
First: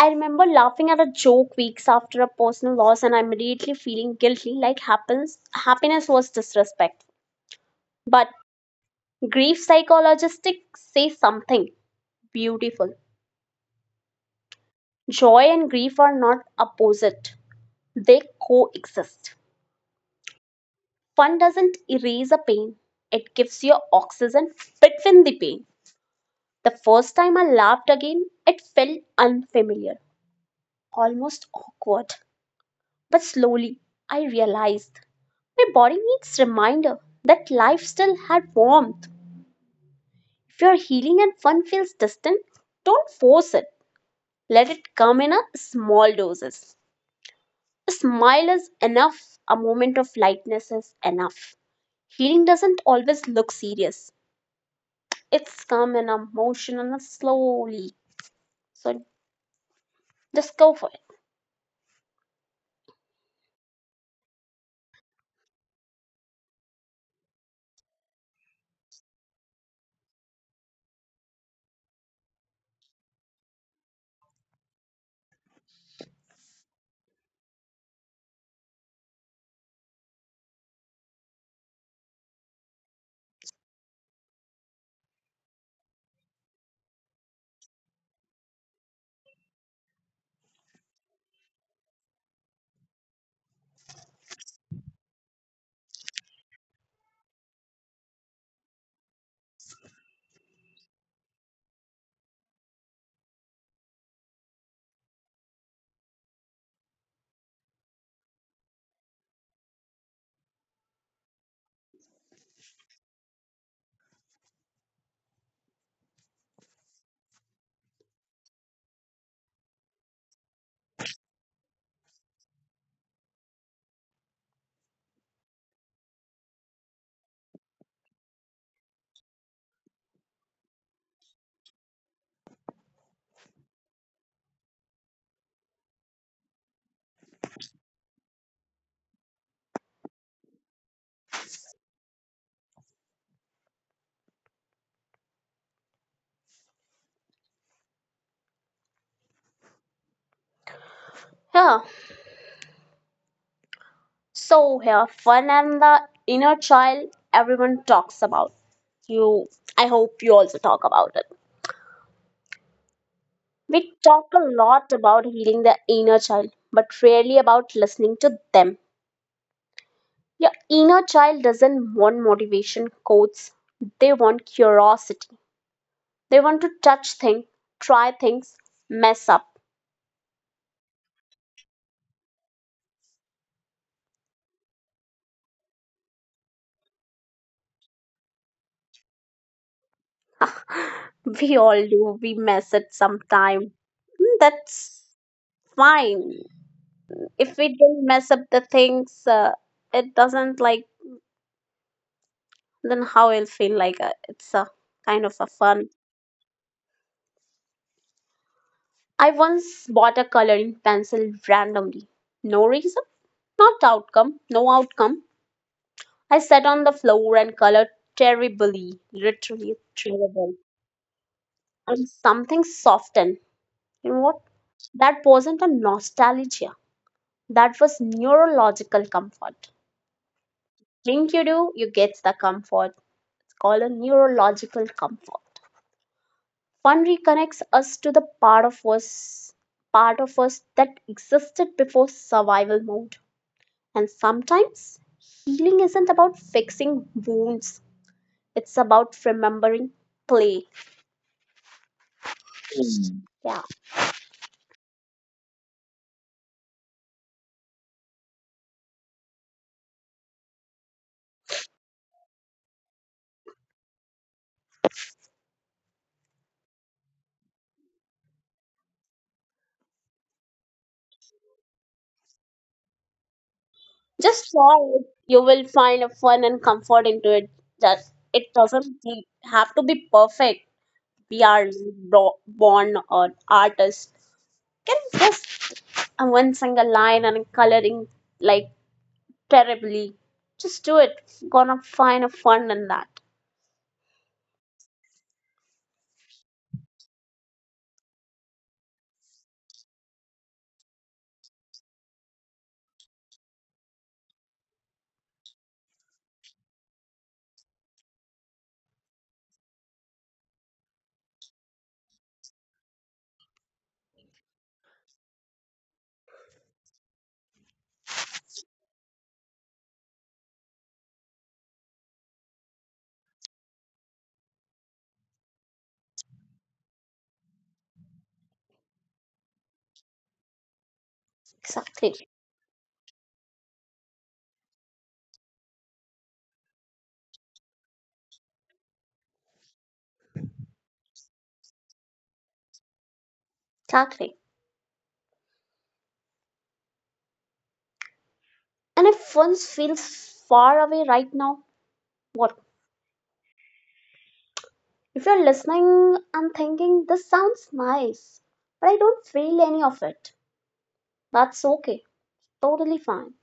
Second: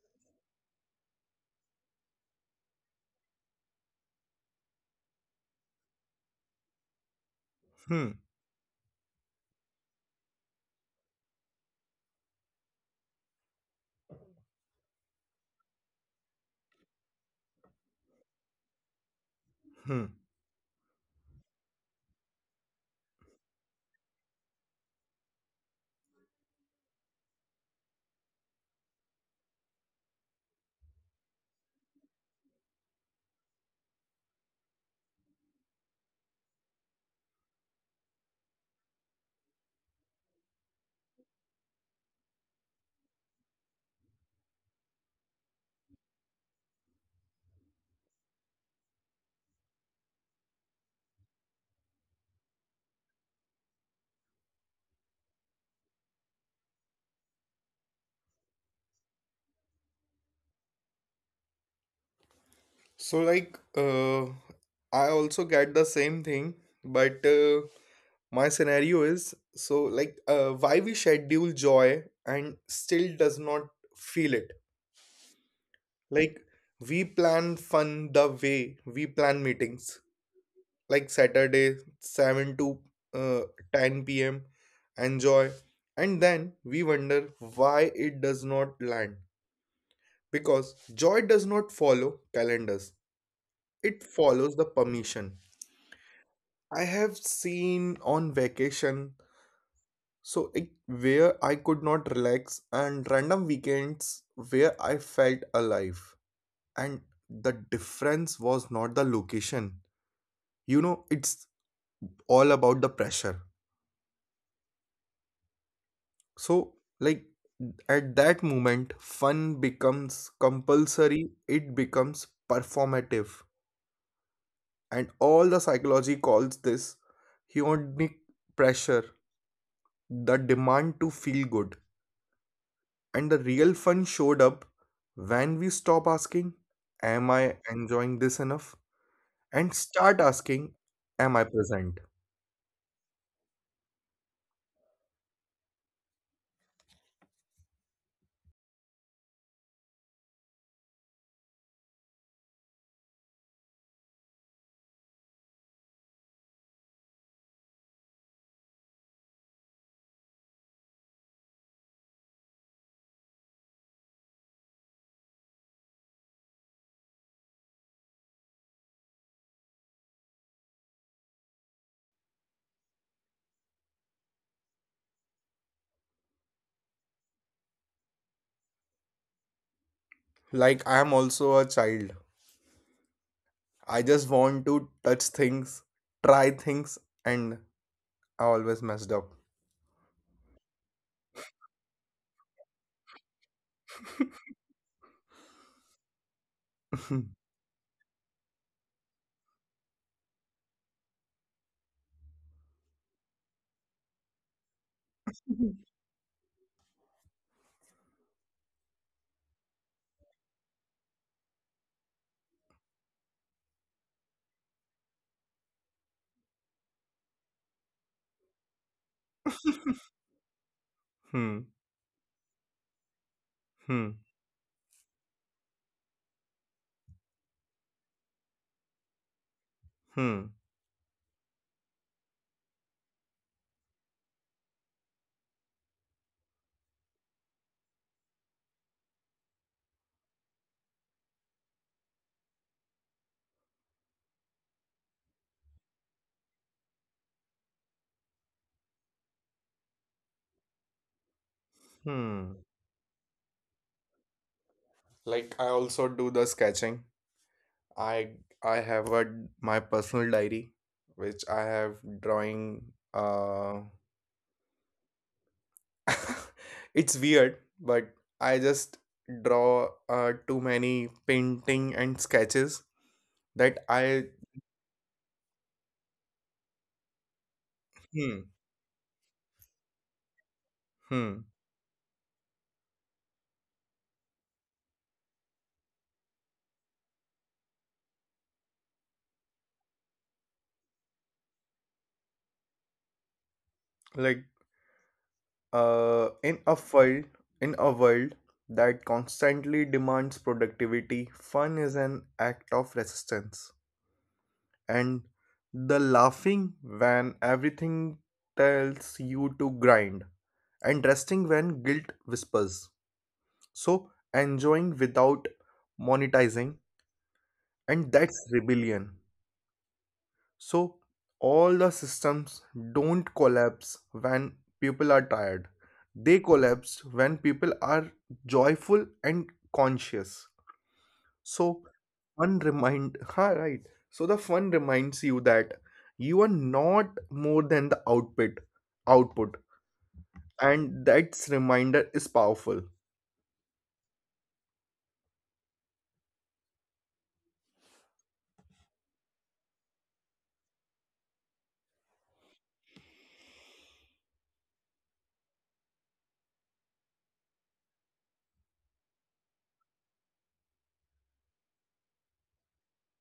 [SPEAKER 1] I remember laughing at a joke weeks after a personal loss and immediately feeling guilty like happens happiness was disrespect.
[SPEAKER 2] Hmm.
[SPEAKER 1] But grief psychologists say something beautiful. Joy and grief are not opposite. They coexist.
[SPEAKER 2] Hmm.
[SPEAKER 1] Fun doesn't erase a pain. It gives you oxygen between the pain. The first time I laughed again, it felt unfamiliar, almost awkward. But slowly, I realized my body needs reminder that life still had warmth. If your healing and fun feels distant, don't force it. Let it come in a small doses. A smile is enough. A moment of lightness is enough. Healing doesn't always look serious. It's come in a motion and a slowly. So just go for it.
[SPEAKER 2] So, like, uh, I also get the same thing, but my scenario is so, why we schedule joy and still does not feel it. Like, we plan fun the way we plan meetings, like Saturday, 7 to uh, 10 p.m., enjoy, and then we wonder why it does not land because joy does not follow calendars, it follows the permission. I have seen on vacation, so it, where I could not relax, and random weekends where I felt alive. And the difference was not the location. You know, it's all about the pressure. So, like, at that moment, fun becomes compulsory, it becomes performative. And all the psychology calls this hedonic pressure, the demand to feel good. And the real fun showed up when we stop asking, am I enjoying this enough? And start asking, am I present?
[SPEAKER 1] Yeah. So here, fun and the inner child everyone talks about. You, I hope you also talk about it. We talk a lot about healing the inner child, but rarely about listening to them. Your inner child doesn't want motivation quotes. They want curiosity. They want to touch things, try things, mess up.
[SPEAKER 2] Like, I am also a child. I just want to touch things, try things, and I always messed up.
[SPEAKER 1] We all do. We mess it sometime. Mm, that's fine. If we don't mess up the things, it doesn't like, then how it'll feel? Like, it's a kind of a fun.
[SPEAKER 2] Mhm.
[SPEAKER 1] I once bought a coloring pencil randomly, no reason, not outcome no outcome. I sat on the floor and colored terribly, literally terrible,
[SPEAKER 2] Hmm,
[SPEAKER 1] and something softened. You know what,
[SPEAKER 2] hmm,
[SPEAKER 1] that wasn't a nostalgia, that was neurological comfort.
[SPEAKER 2] hmm,
[SPEAKER 1] Think you, do you get the comfort? It's called a neurological comfort. Fun reconnects us to the part of us that existed before survival mode. And sometimes healing isn't about fixing wounds, it's about remembering play.
[SPEAKER 2] hmm.
[SPEAKER 1] Mm. Yeah.
[SPEAKER 2] Like I also do the sketching. I I have a my personal diary, which I have drawing. Uh, it's weird, but I just draw too many painting and sketches that I
[SPEAKER 1] Just try it. You will find a fun and comfort into it. Just it
[SPEAKER 2] hmm,
[SPEAKER 1] doesn't have to be perfect. We are
[SPEAKER 2] hmm,
[SPEAKER 1] born or artists. Can just a one single line and a coloring like terribly. Just do it. Gonna find a fun in that.
[SPEAKER 2] like uh in a world in a world that constantly demands productivity, fun is an act of resistance. And the laughing when everything tells you to grind and resting when guilt whispers. So enjoying without monetizing, and that's rebellion. So, all the systems don't collapse when people are tired, they collapse when people are joyful and conscious. So,
[SPEAKER 1] Exactly.
[SPEAKER 2] fun remind, ha, right? So, the fun reminds you that you are not more than the output, and that's reminder is powerful.
[SPEAKER 1] Exactly. And if fun feels far away right now, what? If you're listening and thinking, this sounds nice, but I don't feel any of it, that's okay. Totally fine.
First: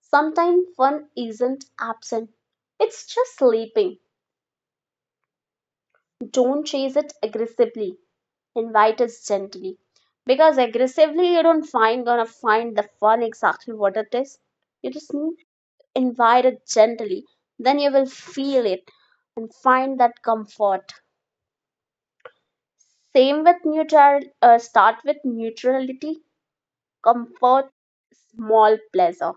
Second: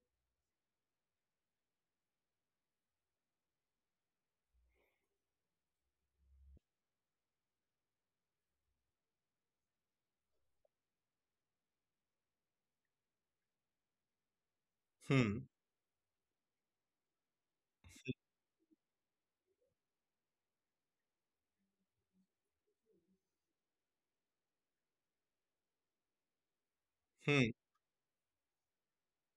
[SPEAKER 1] Sometimes fun isn't absent, it's just sleeping. Don't chase it aggressively, invite it gently. Because aggressively, you don't find gonna find the fun exactly what it is. You just need
[SPEAKER 2] Hmm,
[SPEAKER 1] invite it gently, then you will feel it and find that comfort. Same with neutral, start with neutrality,
[SPEAKER 2] hmm,
[SPEAKER 1] comfort, small pleasure.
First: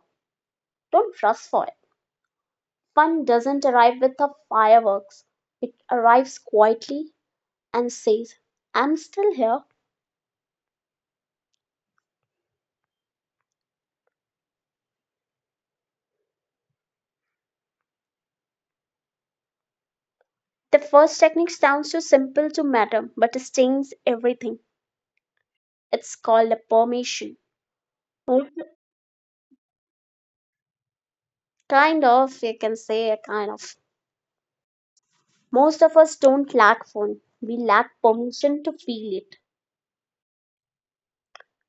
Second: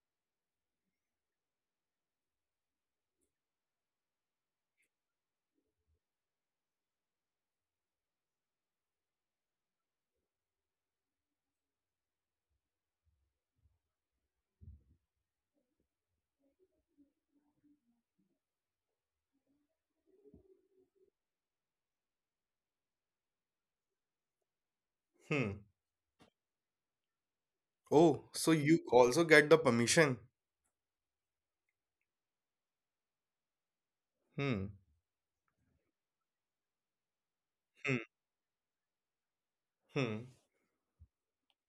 [SPEAKER 1] Don't rush for it. Fun doesn't arrive with the fireworks, it arrives quietly and says, I'm still here. The first technique sounds too simple to matter, but it changes everything.
[SPEAKER 2] hmm.
[SPEAKER 1] It's called a permission.
[SPEAKER 2] Oh, so you also get the permission.
[SPEAKER 1] Kind of, you can say a kind of.
[SPEAKER 2] Hmm,
[SPEAKER 1] Most of us don't lack fun, we lack
[SPEAKER 2] hmm,
[SPEAKER 1] permission to feel it.
[SPEAKER 2] hmm,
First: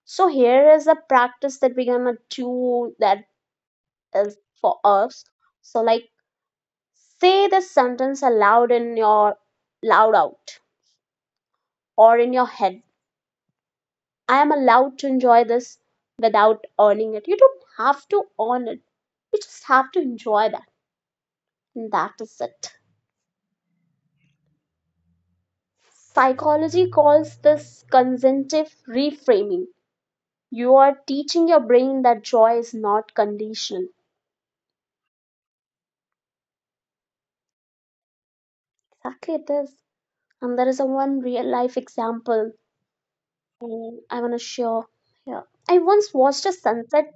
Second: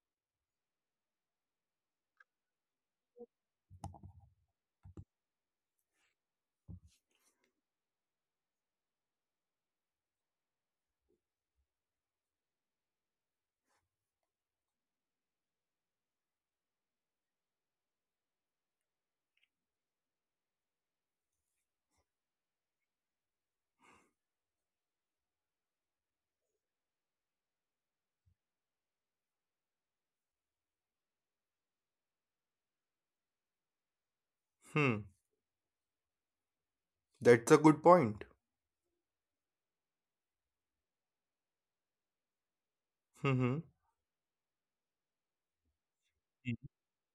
[SPEAKER 1] So, here is a practice that we're gonna do that is for us. So, like, say this sentence aloud in your loud out or in your head. I am allowed to enjoy this without earning it. You don't have to earn it, you just have to enjoy that, and that is it. Psychology calls this consentive reframing. You are teaching your brain that joy is not conditional.
[SPEAKER 2] hmm. That's a good point.
[SPEAKER 1] Exactly, it is. And there is a one real life example,
[SPEAKER 2] Hmm.
[SPEAKER 1] I want to share. Yeah. I once watched a
[SPEAKER 2] Mm.
[SPEAKER 1] sunset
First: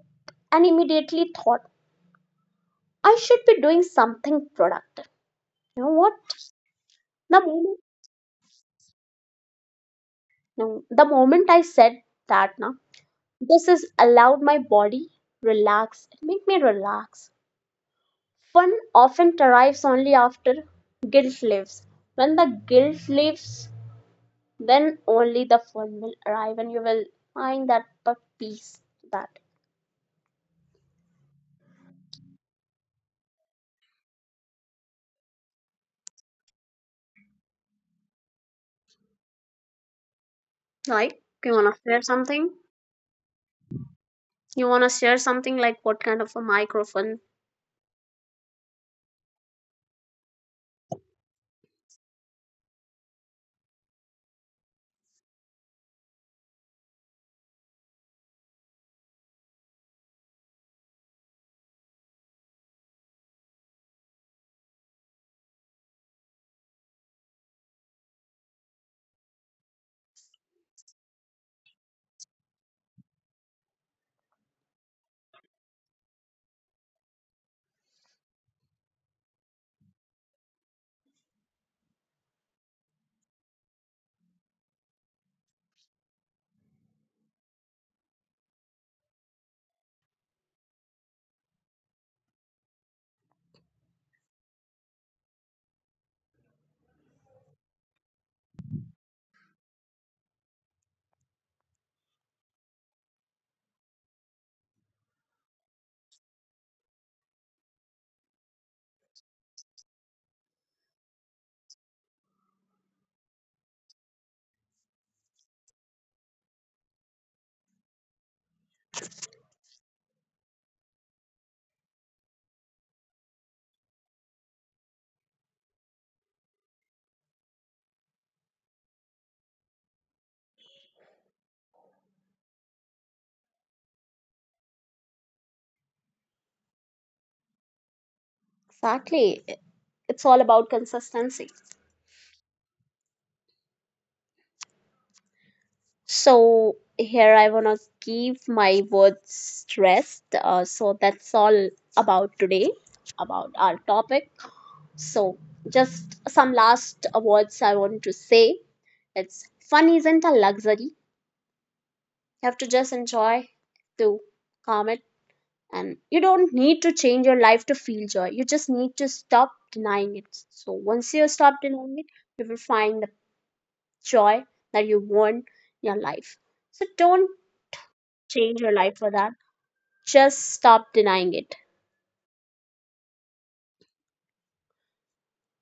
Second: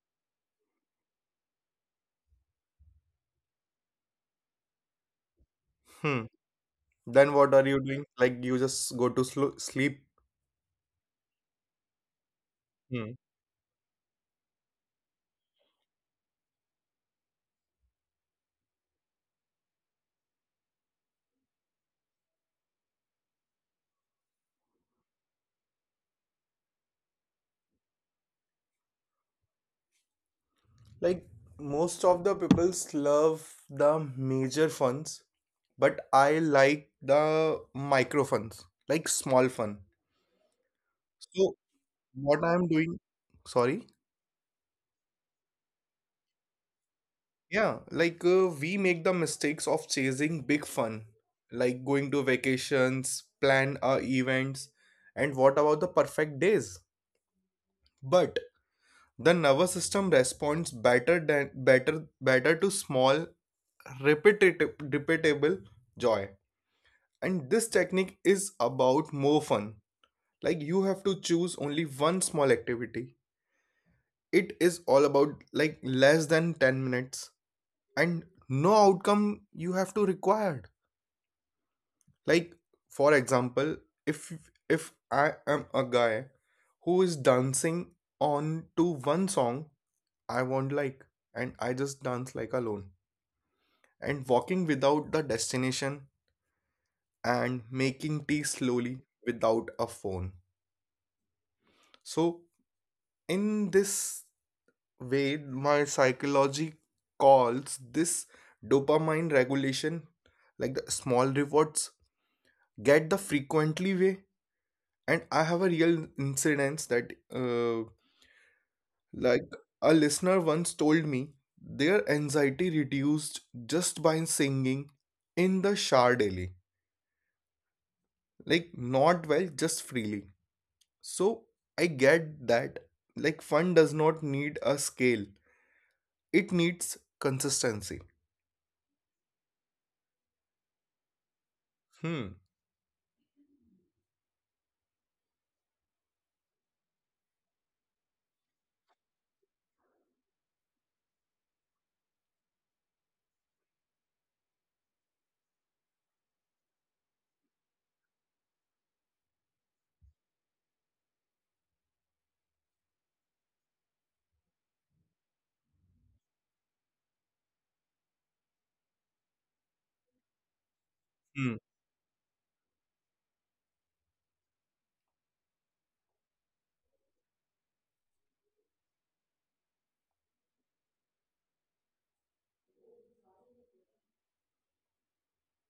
[SPEAKER 1] and immediately thought I should be doing something productive. You know what?
[SPEAKER 2] Hmm. Then
[SPEAKER 1] The
[SPEAKER 2] what are
[SPEAKER 1] moment,
[SPEAKER 2] you doing? Like you just go to sleep.
[SPEAKER 1] no, the moment I said that, now
[SPEAKER 2] Mm.
[SPEAKER 1] this has allowed my body relax. It made me relax. Fun often arrives only after guilt leaves. When the guilt leaves, then only the fun will arrive and you will find that but peace to that.
[SPEAKER 2] Like most of the peoples love the major funds, but I like the micro funds, like small fun.
[SPEAKER 1] Right?
[SPEAKER 2] So
[SPEAKER 1] You wanna share
[SPEAKER 2] what
[SPEAKER 1] something?
[SPEAKER 2] I'm doing, sorry,
[SPEAKER 1] You wanna share something like what kind of a microphone?
[SPEAKER 2] yeah, like we make the mistakes of chasing big fun, like going to vacations, plan our events, and what about the perfect days? But the nervous system responds better than better to small repetitive repeatable joy. And this technique is about more fun. Like you have to choose only one small activity. It is all about like less than 10 minutes and no outcome you have to required. Like for example, if if I am a guy who is dancing on to one song I want like, and I just dance like alone, and walking without the destination, and making tea slowly without a phone. So, in this way, my psychology calls this dopamine regulation, like the small rewards get the frequently way. And I have a real incidence that, like, a listener once told me their anxiety reduced just by singing in the shower daily, like, not well, just freely. So I get that like fun does not need a scale. It needs consistency.
[SPEAKER 1] Exactly. It's all about consistency.
[SPEAKER 2] Hmm.
[SPEAKER 1] So here I wanna give my words rest. So that's all about today, about our topic. So just some last words I want to say. It's fun isn't a luxury. You have to just enjoy to calm it. And you don't need to change your life to feel joy. You just need to stop denying it. So once you
[SPEAKER 2] Hmm.
[SPEAKER 1] stop denying it, you will find the joy that you want in your life. So don't change your life for that. Just stop denying it.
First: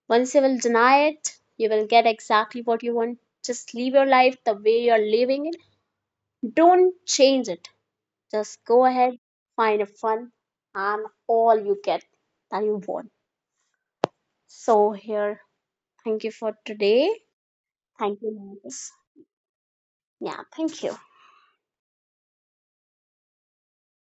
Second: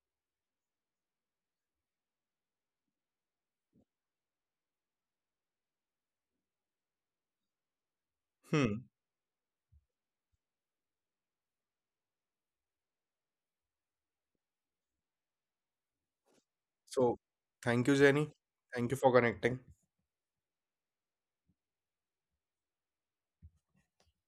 [SPEAKER 1] Once you will deny it, you will get exactly what you want. Just live your life the way you're living it. Don't change it. Just
[SPEAKER 2] Hmm.
[SPEAKER 1] go ahead, find a fun, and all you get that you want. So here, thank you for today.
[SPEAKER 2] So thank you,
[SPEAKER 1] Thank
[SPEAKER 2] Jenny.
[SPEAKER 1] you,
[SPEAKER 2] Thank
[SPEAKER 1] Max.
[SPEAKER 2] you for connecting.
[SPEAKER 1] Yeah, thank you.